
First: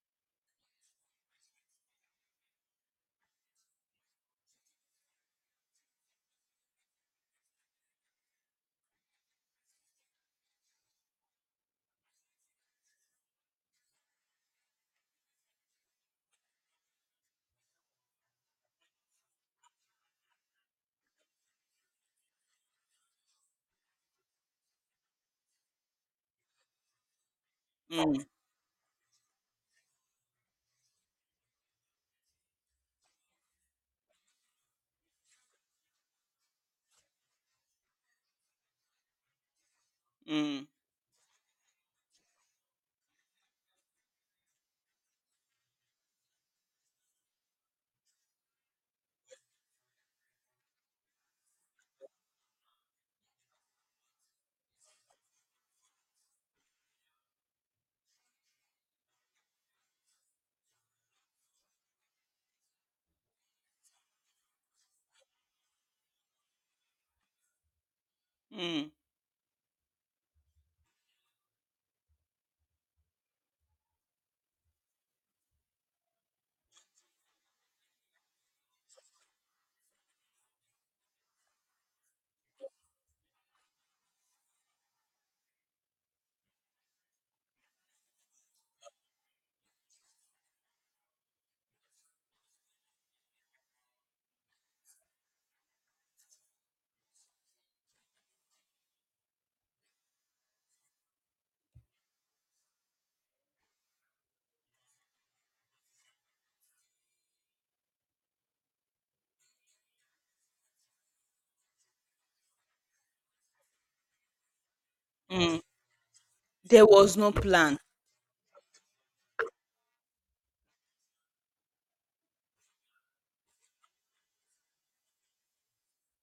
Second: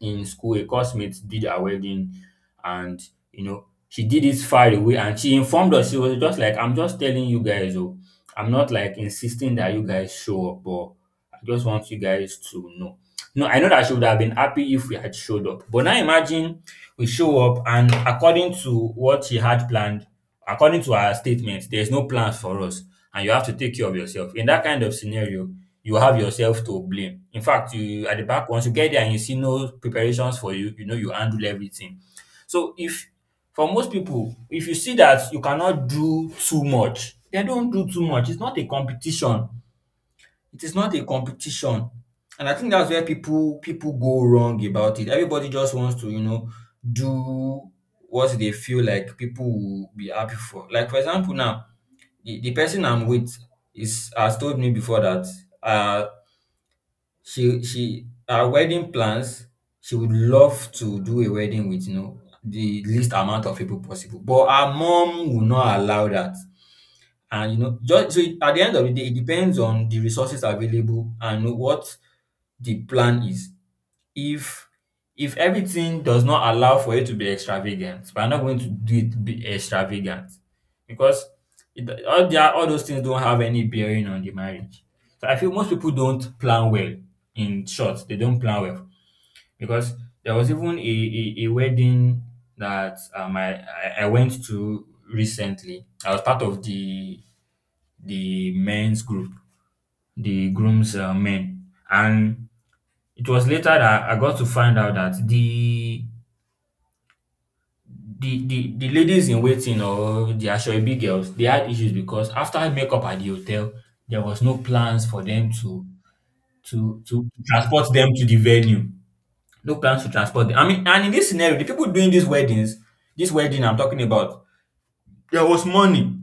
in school, a classmate did her wedding, and you know she did it far away, and she informed us. She was just like, "I'm just telling you guys, oh, I'm not like insisting that you guys show up, but I just want you guys to know." No, I know that she would have been happy if we had showed up, but now imagine we show up, and according to what she had planned, according to her statement, there's no plans for us, and you have to take care of yourself. In that kind of scenario, you have yourself to blame. In fact, you at the Mm, back, once you get there and you see no preparations for you, you know you handle everything. So if for most people, if you see that you cannot do too much, then don't do too much. It's not a competition. It mm, is not a competition. And I think that's where people go wrong about it. Everybody just wants to, you know, do what they feel like people will be happy for. Like for example, now the person I'm with is has told me before that uh she, her wedding plans, she would love to do a wedding with, you know, the least amount of people possible, but her mom would not allow that. And, you know, just so at the end of mm. the day, it depends on the resources available and what the plan is. If if everything does not allow for you to be extravagant, but I'm not going to do it be extravagant, because it, all those things don't have any bearing on the marriage. So I feel most people don't plan well. In short, they don't plan well. Because there was even a wedding that I went to recently. I was part of the men's group, the groom's men. And it was later that I got to find out that the ladies in waiting, or the asoebi girls, they had issues because after makeup at the hotel, there was no plans for them Mm. to There was to no plan. transport them to the venue. No plans to transport them. I mean, and in this scenario, the people doing these weddings, this wedding I'm talking about, there was money.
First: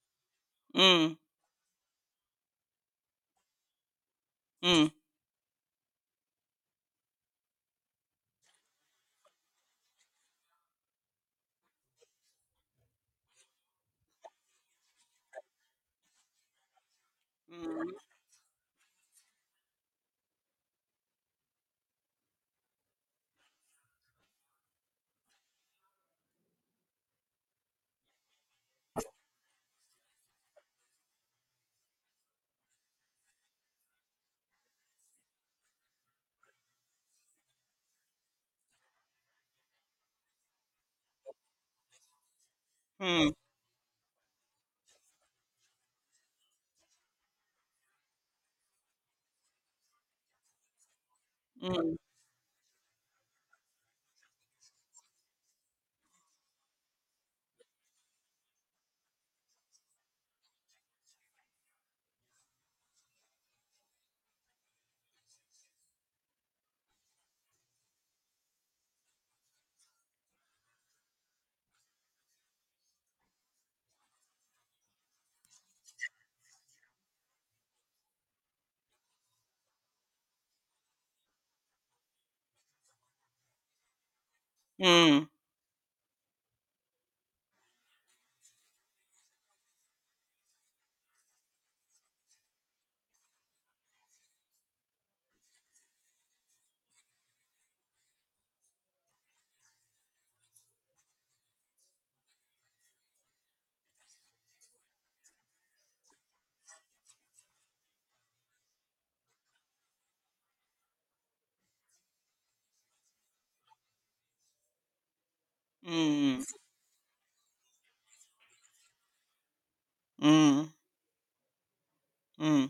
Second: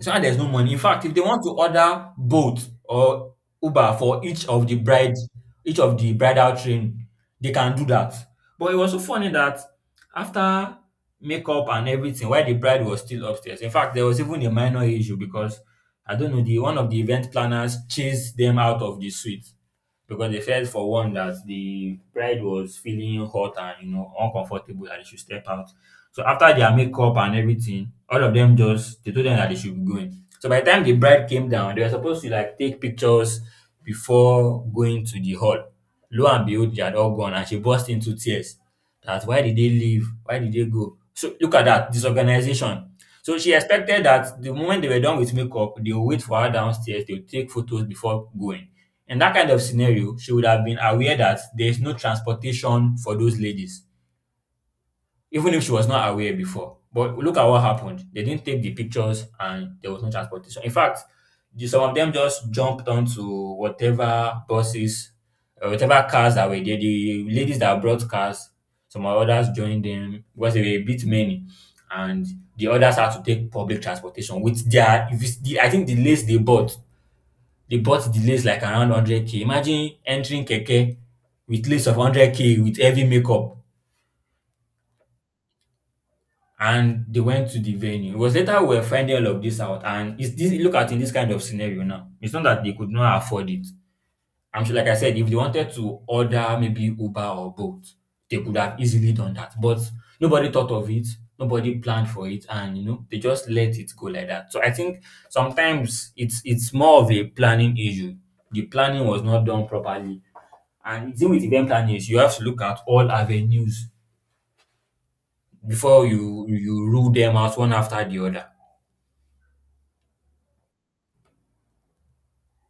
So not there's no money. In fact, if Mm. they want to order Bolt or Uber for each of the Mm. bride, each of the bridal train, they can do that. But it was so funny that after makeup and everything, while the bride was still upstairs. In fact, there was even a minor issue because I don't know, the one of the event planners chased them out of the suite because they felt for one that the bride was feeling hot and you know uncomfortable that they should step out. So after their makeup and everything, all of them just they told them that they should be going. So by the time the bride came down, they were supposed to like take pictures before going to the hall. Lo and behold, they had all gone and she burst into tears. That why did they leave? Why did they go? So look at that disorganization. Mm. So she expected that the moment they were done with makeup, they'll wait for her downstairs, they'll take photos before going. In that kind of scenario, she would have been aware that there is no Mm. transportation for those ladies, even if she was not aware before. But look at what happened. They didn't take the pictures and there was no transportation. In fact, some of them just jumped onto whatever buses, whatever cars that were there. The ladies that brought cars, some others joined them because they were a bit many. And the others had to take public transportation with their, if it's the, I think they bought the lace like around 100k. Imagine entering Keke with lace of 100K with heavy makeup Mm. and they went to the venue. It was later we were finding all of this out and it's this look at in this kind of scenario now. It's not that they could not afford it. I'm sure like I said, if they wanted to order maybe Uber or Bolt, they could have easily done that. But nobody thought of it, nobody planned for it, and they just let it go like that. So I think sometimes it's more of a planning issue. The planning was not done properly. And the, with event planning is you have to look at all avenues before Mm. Mm. you rule them out one after the other. Mm. Mm.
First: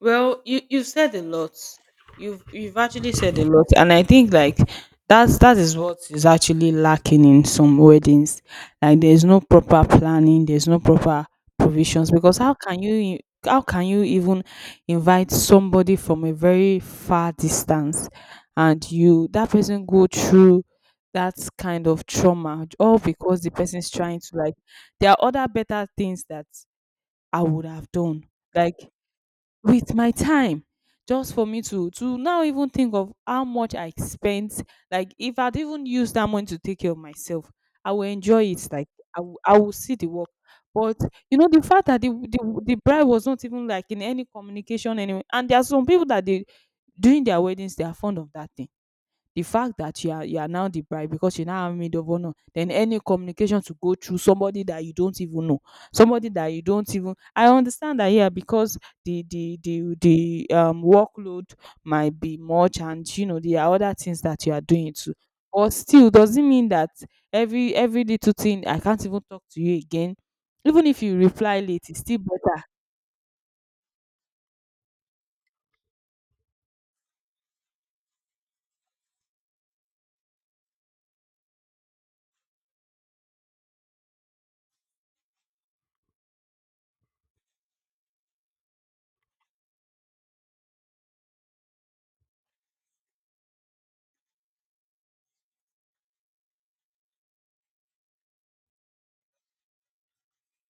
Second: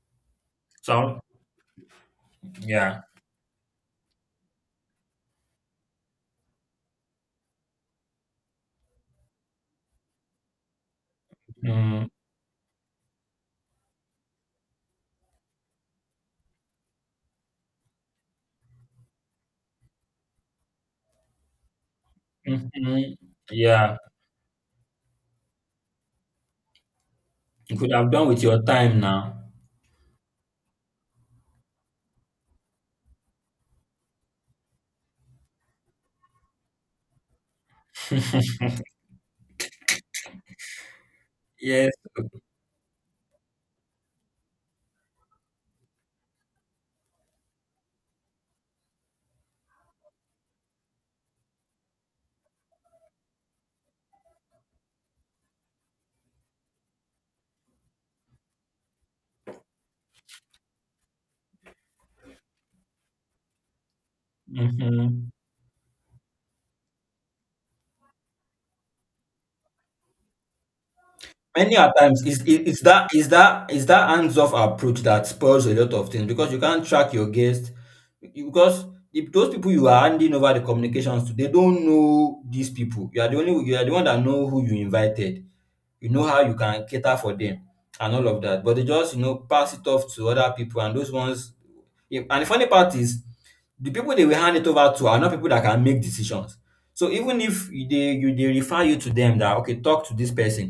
Well, you said So a lot. You've yeah. actually said a lot, and I think like that's that is what is actually lacking in some weddings. Like there's no proper planning, there's no proper Mm, provisions. Because how can you even invite somebody from a very far distance and you that person go through that kind of trauma all mhm. because the person is Yeah. trying to like there are other better things that I would You have could have done done with your like time now. with my time, just for me to now even think of how much I spent. Like if I'd even used that money to take care of myself, I will enjoy it. Like I will see the work. But you know the fact Yes. that the bride was not even like in any communication anyway, and there are some people that they during their weddings they are fond of that thing, the fact that you are now the bride, because you now have maid of honor then any communication to go through somebody that you don't even know, somebody that you don't even, I understand that here because the workload might be much and you know there are other things that you are doing too, Mhm. but still doesn't mean that every little thing I can't even talk to you again. Even if you reply Many late a it's still times it's it better. it's that hands-off approach that spoils a lot of things because you can't track your guest. Because if those people you are handing over the communications to, they don't know these people. You are the one that know who you invited. You know how you can cater for them and all of that. But they just, pass it off to other people and those ones, yeah, and the funny part is the people they will hand it over to are not people that can make decisions. So even if you- they you they refer you to them that okay, talk to this person,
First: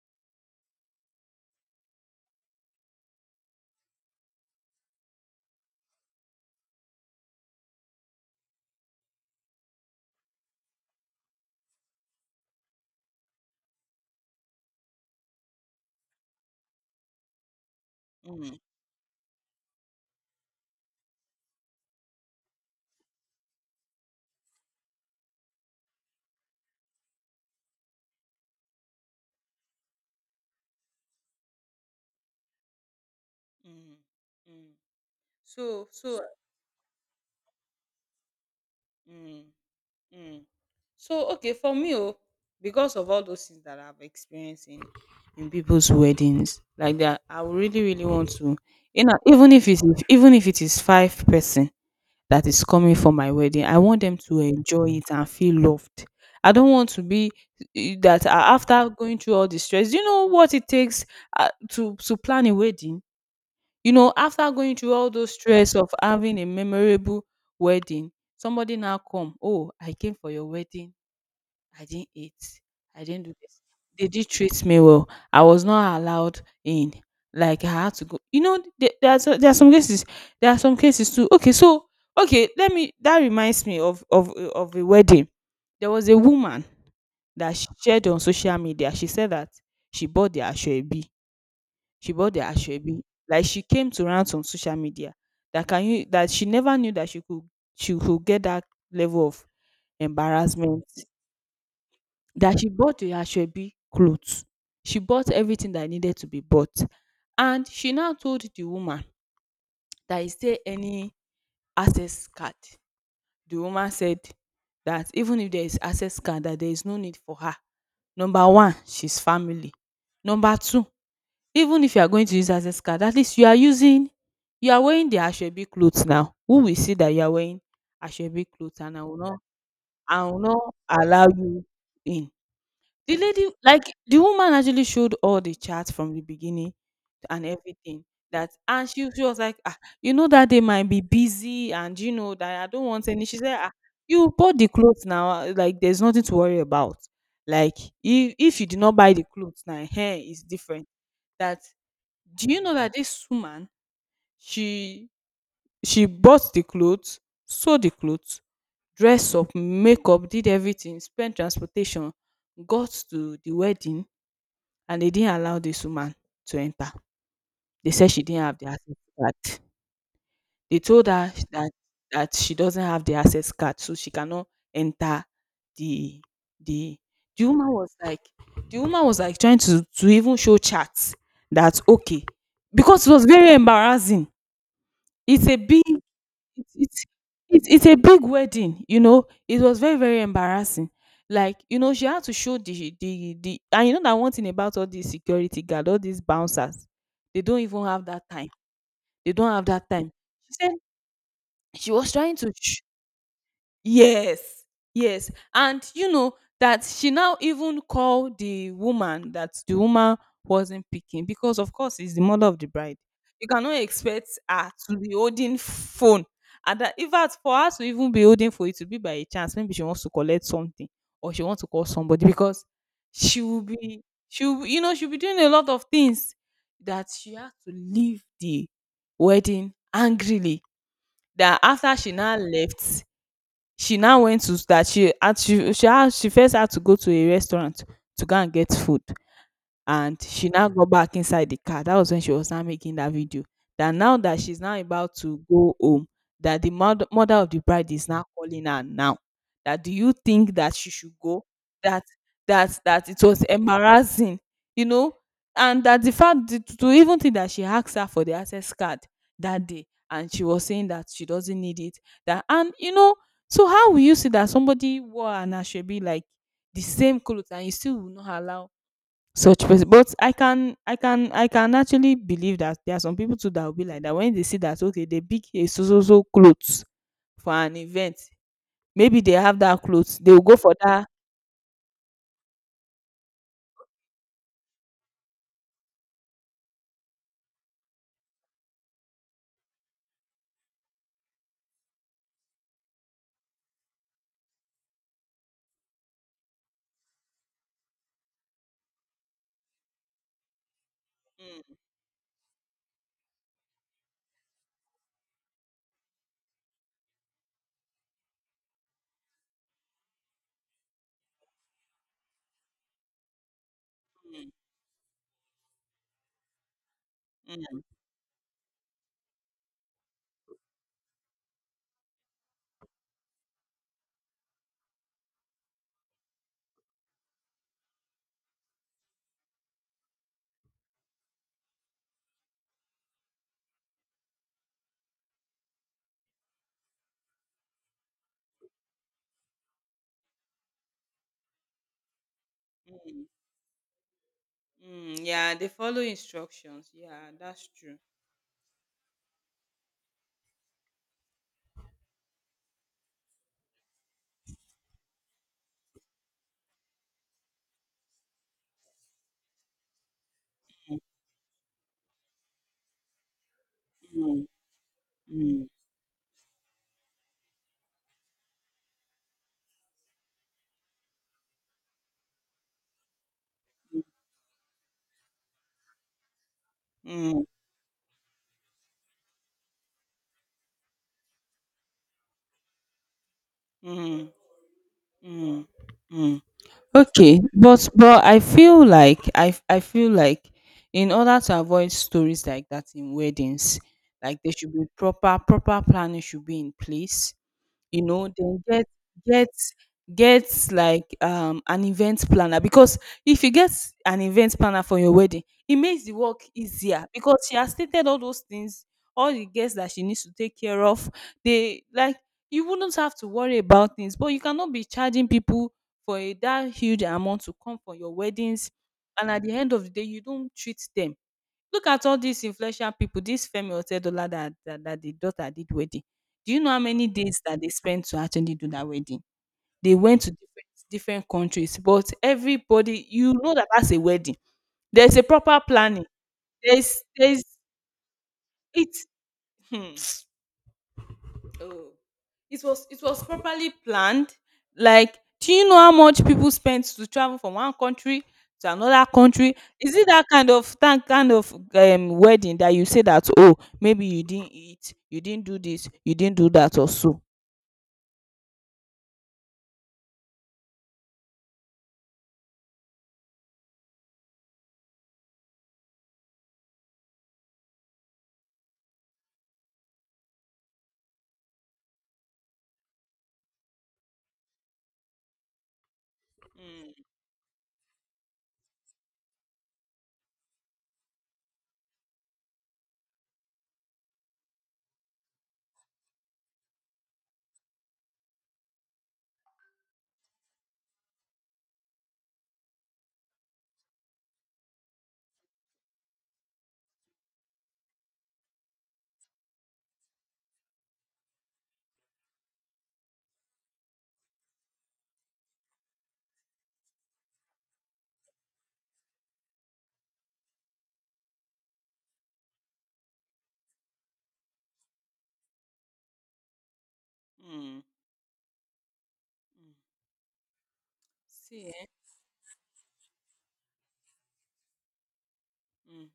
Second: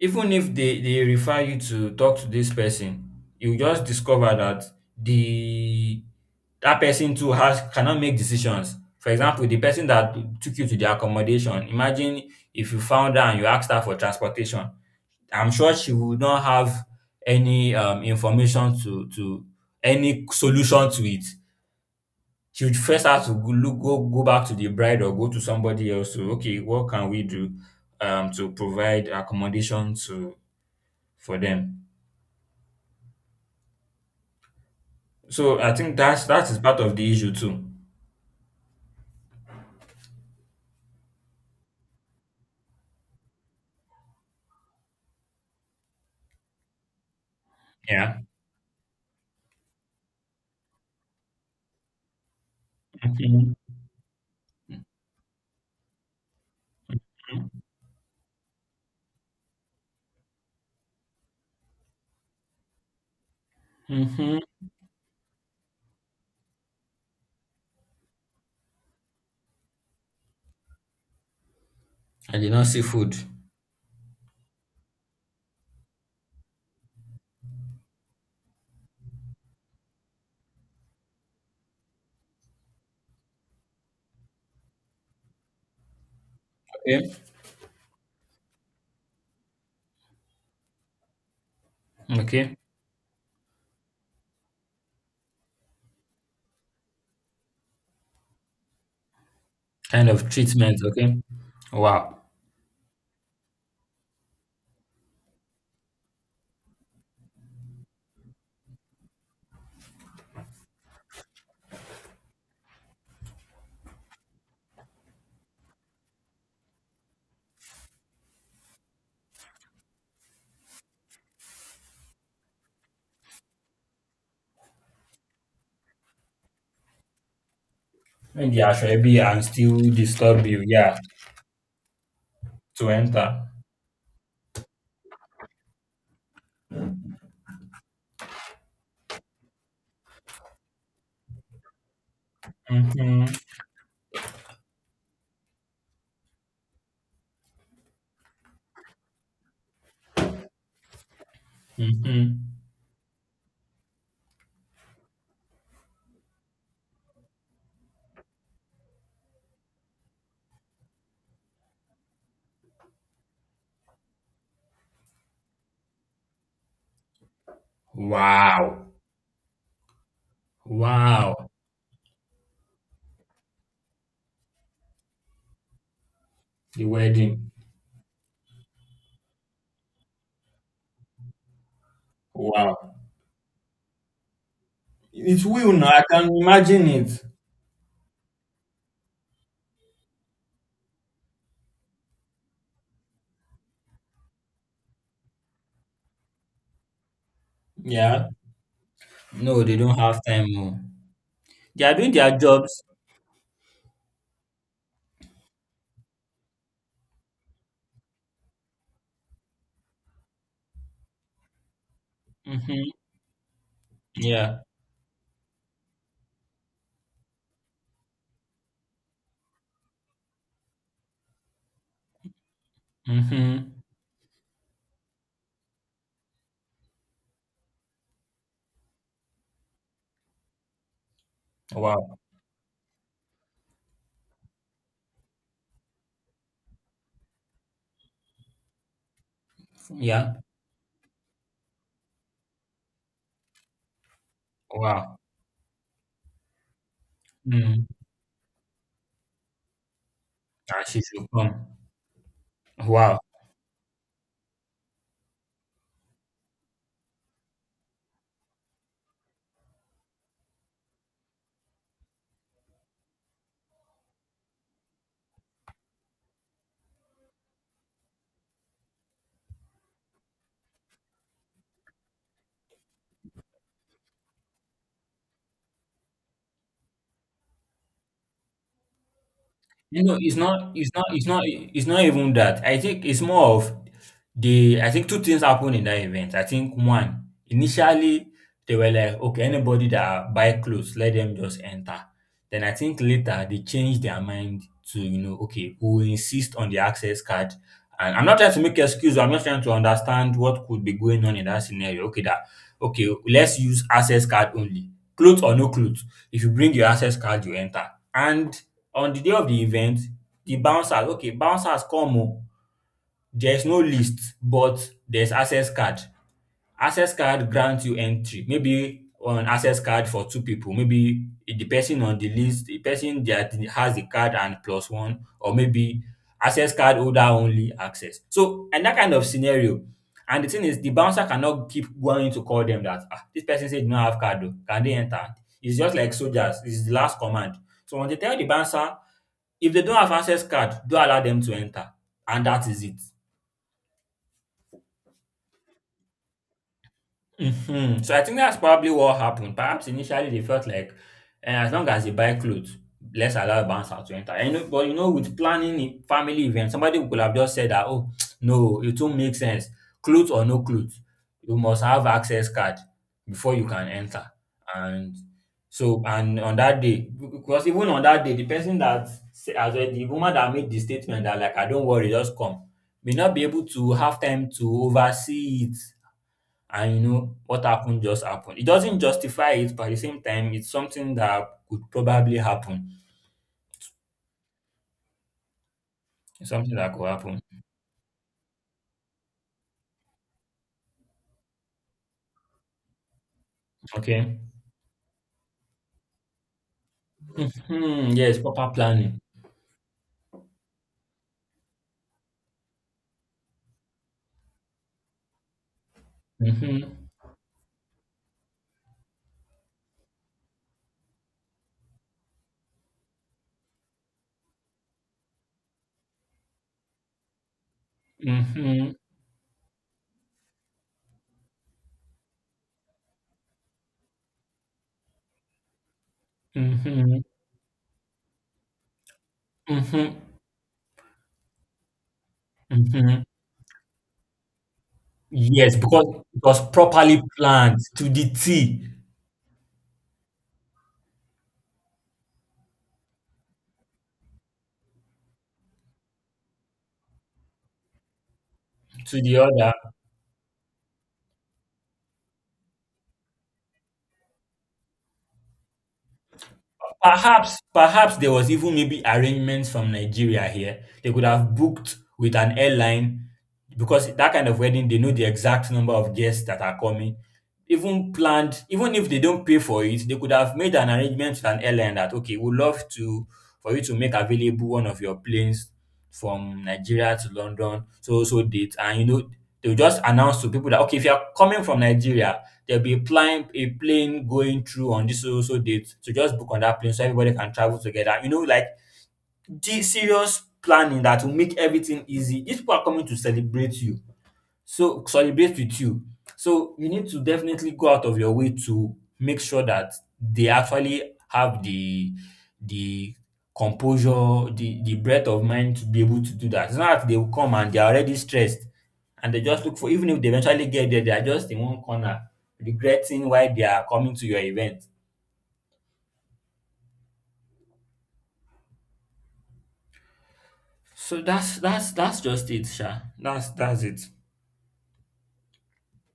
even if they refer you to talk to this person, you just discover that the that person too has cannot make decisions. For example, the person that took you to the accommodation, imagine if you found her and you asked her for transportation. I'm sure she would not have any Mm, information to any solution to it. She would first have to go look go go back to the bride or go to somebody else to okay, what can we do, to provide accommodation to for them. mm, mm. So I So think so that's that is part of the issue too. mm, mm. So okay for me, oh, because of all those things that I've experienced in people's weddings like that, I would really really Yeah. want to, you know, even if it's even if it is five person that is coming for my Mhm. wedding, I want them to enjoy it and feel loved. I don't want to be after going through all the stress, do you know what it takes to plan a wedding. You know, Mhm. after going through all those stress of having a memorable wedding, somebody now come, oh, I came for your wedding, I didn't eat. I did not see I food. didn't do this. They did treat me well. I was not allowed in. Like I had to go. You know, there are there are some cases. There are some cases too. Okay, so okay, let me. That reminds me of of a wedding. There was a woman Okay. that she shared on social media. She said that she bought the ashwebi. She bought the Okay. ashwebi. Like she came to rant on social media that can you that she never knew that she could get that level of Kind of treatment. embarrassment. Okay. Wow. That she bought the Asoebi clothes. She bought everything that needed to be bought. And she now told the woman that is there any access card? The woman said that even if there is access card that there is no need for her. Number one, she's family. Number two, even if you are going to use access card, at least you are wearing the Asoebi clothes now. Who will see that you are wearing Asoebi When they are clothes and shabby and still I will disturb you. not Yeah. allow you in. To The enter. lady like, the woman actually showed all the charts from the beginning and everything that, and she was like, "Ah, you know that they might be busy and you know that I don't want any." Mhm. She said, "Ah, you bought the clothes now, ah, like there's nothing to worry about. Like if you did not buy the clothes now, hair is different." That Mhm. do you know that this woman, she she bought the clothes, sew the clothes, dress up, makeup, did everything, spent transportation, got to the wedding and they didn't allow this woman to enter. They said she didn't have the Wow. access card. They told her Wow. That she doesn't have the access card, so she cannot enter the The the the wedding. woman was like the woman was like trying to even show charts that okay Wow. because it was very embarrassing. It's It's a will big now. I can imagine it's it. It's a big wedding, you know. It was very, very embarrassing. Like, you know, she had to show the and you know that one thing about all these security guard, all these bouncers, they don't even have that Yeah. time. They don't No, have they that don't time. have time. She said No. They she are was doing trying their to sh- jobs. Yes, yes. And you know that she now even called the woman that the woman wasn't picking because of course it's the mother of the Mm-hmm. bride. You cannot expect Yeah. her to be holding phone. And that if fact for her to even be holding for it to be by a chance, maybe she wants to collect something or she wants to call somebody, because she will Mm-hmm. be she will, you know she'll be doing a lot of things that she has to leave the wedding angrily. That after she Wow. now left, she now went to that she first had to go to a restaurant to go and get food, and Yeah. she now got back inside the car. That was when she was now making that video. That now that she's now about Wow. to go home, that mother of the Mm. bride is now calling her now. That do you think that I she see. should So, go? That that wow. it was embarrassing, you know, and that the fact that, to even think that she asked her for the access card that day, and she was saying that she doesn't need it. That and you know, so how will you see that somebody wore an ashebi like the same clothes and you still will not allow such person. But I can actually believe that there are some people too that will be like that, when they see that okay they pick a so so so cloth for an event, maybe they have that You know, clothes, they will go for that. It's not even that. I think it's more of the. I think two things happened in that event. I think one, initially they were like, okay, anybody that buy clothes, let them just enter. Then I think later they changed their mind to, you know, okay, who insist on the access card. And I'm not trying to make excuse. I'm just trying to understand what could be going on in that Mm, scenario. Okay, that okay, let's use access card only, clothes or no clothes. If you bring your access card, you enter. And on the day of the event, the bouncers okay, bouncers come o. There's no list but there's access card. Access card grants you entry. Maybe on access card for two people, maybe the person on the list, the person that has the card and plus one, or maybe access card holder only access. So, in that kind of scenario, and the thing is the bouncer cannot keep going to call them that, dis person say dey no have card o, can they enter? It's just like soldiers, it's the last command. So once they tell the bouncer, if they don't have access card, don't allow them to enter, and that is it. mm, mm, yeah they follow instructions, yeah that's true. Mhm. So I think that's probably what happened. Perhaps initially they felt like, eh, as long as they buy clothes, let's allow bouncer to enter. You know, but you know, with planning a family event, somebody could have just said that, oh, no, it won't make sense. Clothes or no clothes, you must have access card before you can enter. And Mm, so, and on that day, because even on that day, the person that as well, the woman that made the statement that like, I don't worry, just come, may not be able to have time to oversee it, and you know mm, what happened just happened. It doesn't justify it, but at the same time, it's something that could probably happen. mm, mm, mm. It's something that could Okay, happen. But I feel like I feel like in order to avoid stories like that in weddings, like Okay. there should be proper, proper planning should be in place. You Hmm. know, Yes, then proper planning. get get like an event planner. Because if you get an event planner for your wedding it makes the work Hmm. easier, because she has stated all those things, all the guests that she needs to take care of, they like, you wouldn't have to worry about things. But you cannot be charging people for a that huge amount to come for your weddings Hmm. and at the end of the day you don't treat them. Look at all these influential people, this Femi Otedola that the daughter did wedding. Do you know how many Hmm. days that they spent to actually do that wedding? They Hmm. went to different, different countries, but everybody, Hmm. you know that that's a wedding. There's a proper Yes, planning. because it was properly There's, planned to the T, it. Oh, it was properly planned. Like, do you know how much people spend to travel from one country to another to the country? other. Is it that kind of wedding that you say that oh maybe you didn't eat, you didn't do this, you didn't do that or so? Perhaps, perhaps there was even maybe arrangements from Nigeria here. They could have booked with an airline because that kind of wedding, they know the exact number of guests that are coming. Even planned, even if they don't pay for it, they could have made an arrangement with an airline that okay, we'd love to, for you to make available one of your planes from Mm, Nigeria to London, so so date, and you know, they'll just announce to people that okay, if you are coming from Nigeria, there'll be a plane going through on this so so so date. So just book on that plane so everybody can travel together. You know, like the serious planning that will make everything easy. These people are coming to celebrate you. So solidate with you. So you need to definitely go out of your way to make sure that they actually have the composure, the breadth of mind to be able to do that. It's not that they will come and they are already stressed and they just look for, even if they eventually get there, they are just in one corner regretting why they are coming to your event. mm, mm. So See. Eh? That's just it, Sha. That's it. Mm.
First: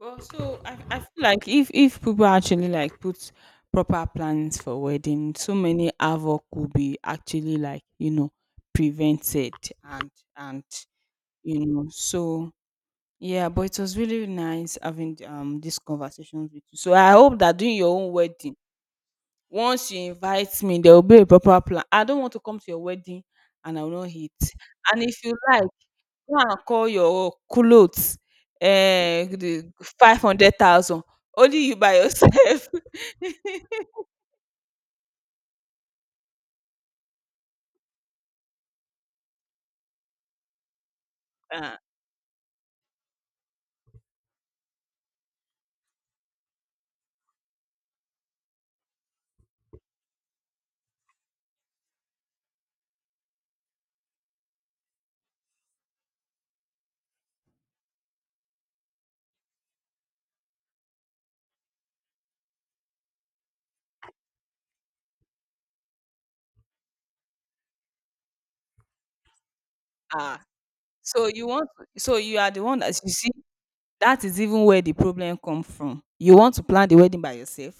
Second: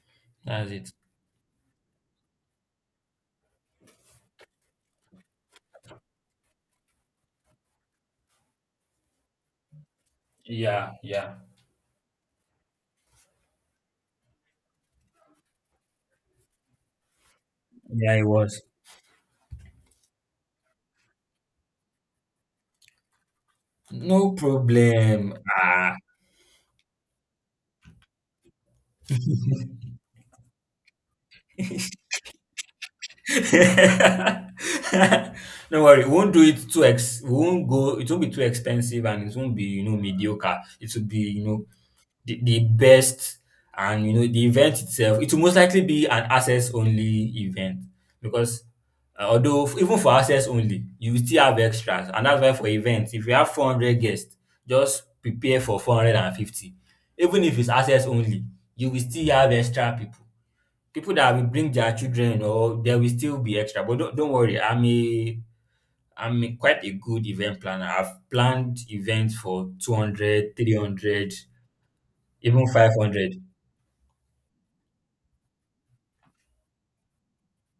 Well, so That's it. I feel like if people actually like put proper plans for wedding, so many havoc will be actually like you know prevented, and and Yeah, yeah. you know so yeah. But it was really nice having these conversations with you. So I hope that during your own Yeah, it wedding, was. once you invite me, there will be a proper plan. I don't want to come to your wedding and I will not No hit. And if problem. you like. Ah. Go and call your clothes, eh, the 500,000. Only you by yourself. Don't worry, we won't go it won't be too expensive and it won't be, you know, mediocre. It will be, you know, Ah, the best and, you know, the event itself, it will most likely be an access-only event because even for access only, you will still have extras, and that's why for events, if you have 400 guests, just prepare for 450. Even if it's access only, you will still have extra people, people that will bring their children or there will still be extra. But don't worry, quite a good event planner. I've planned events for two ah. hundred, three So hundred, you want so you are the even one that you see, 500. that is even where the problem comes from. You want to plan the wedding by yourself.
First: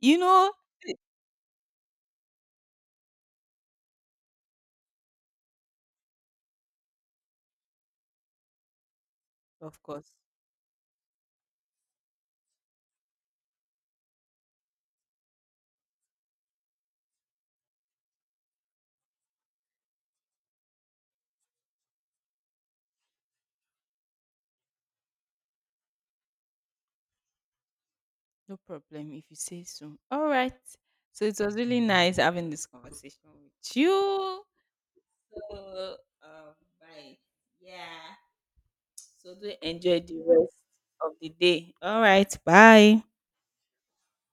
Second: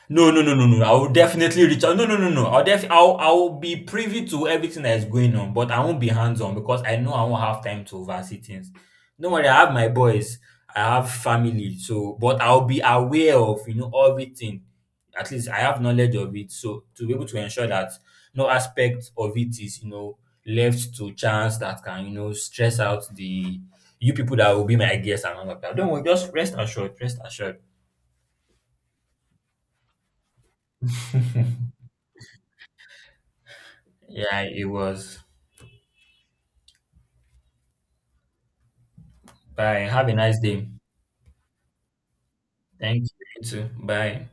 You No, no, know no, no, No. I will definitely reach out. No, No. I'll def I'll be privy to everything that is going on, but I won't be hands-on because I know I won't have time to oversee things. Don't worry, I have Of my course. boys, I have family, so but I'll be aware of, you know, everything. At least I have knowledge of it, so to be able to ensure that no aspect of it is, you know, left to chance that can, you know, stress out the you people that will be my guests and all of that. Don't worry, just rest assured, rest assured. No problem if you say so. All right. So it was really nice having this conversation with Yeah, you. it was. Uh, um, bye. Yeah. So do Bye. enjoy Have a the nice rest day. of the day. All right. Bye. Thank you. You too. Bye.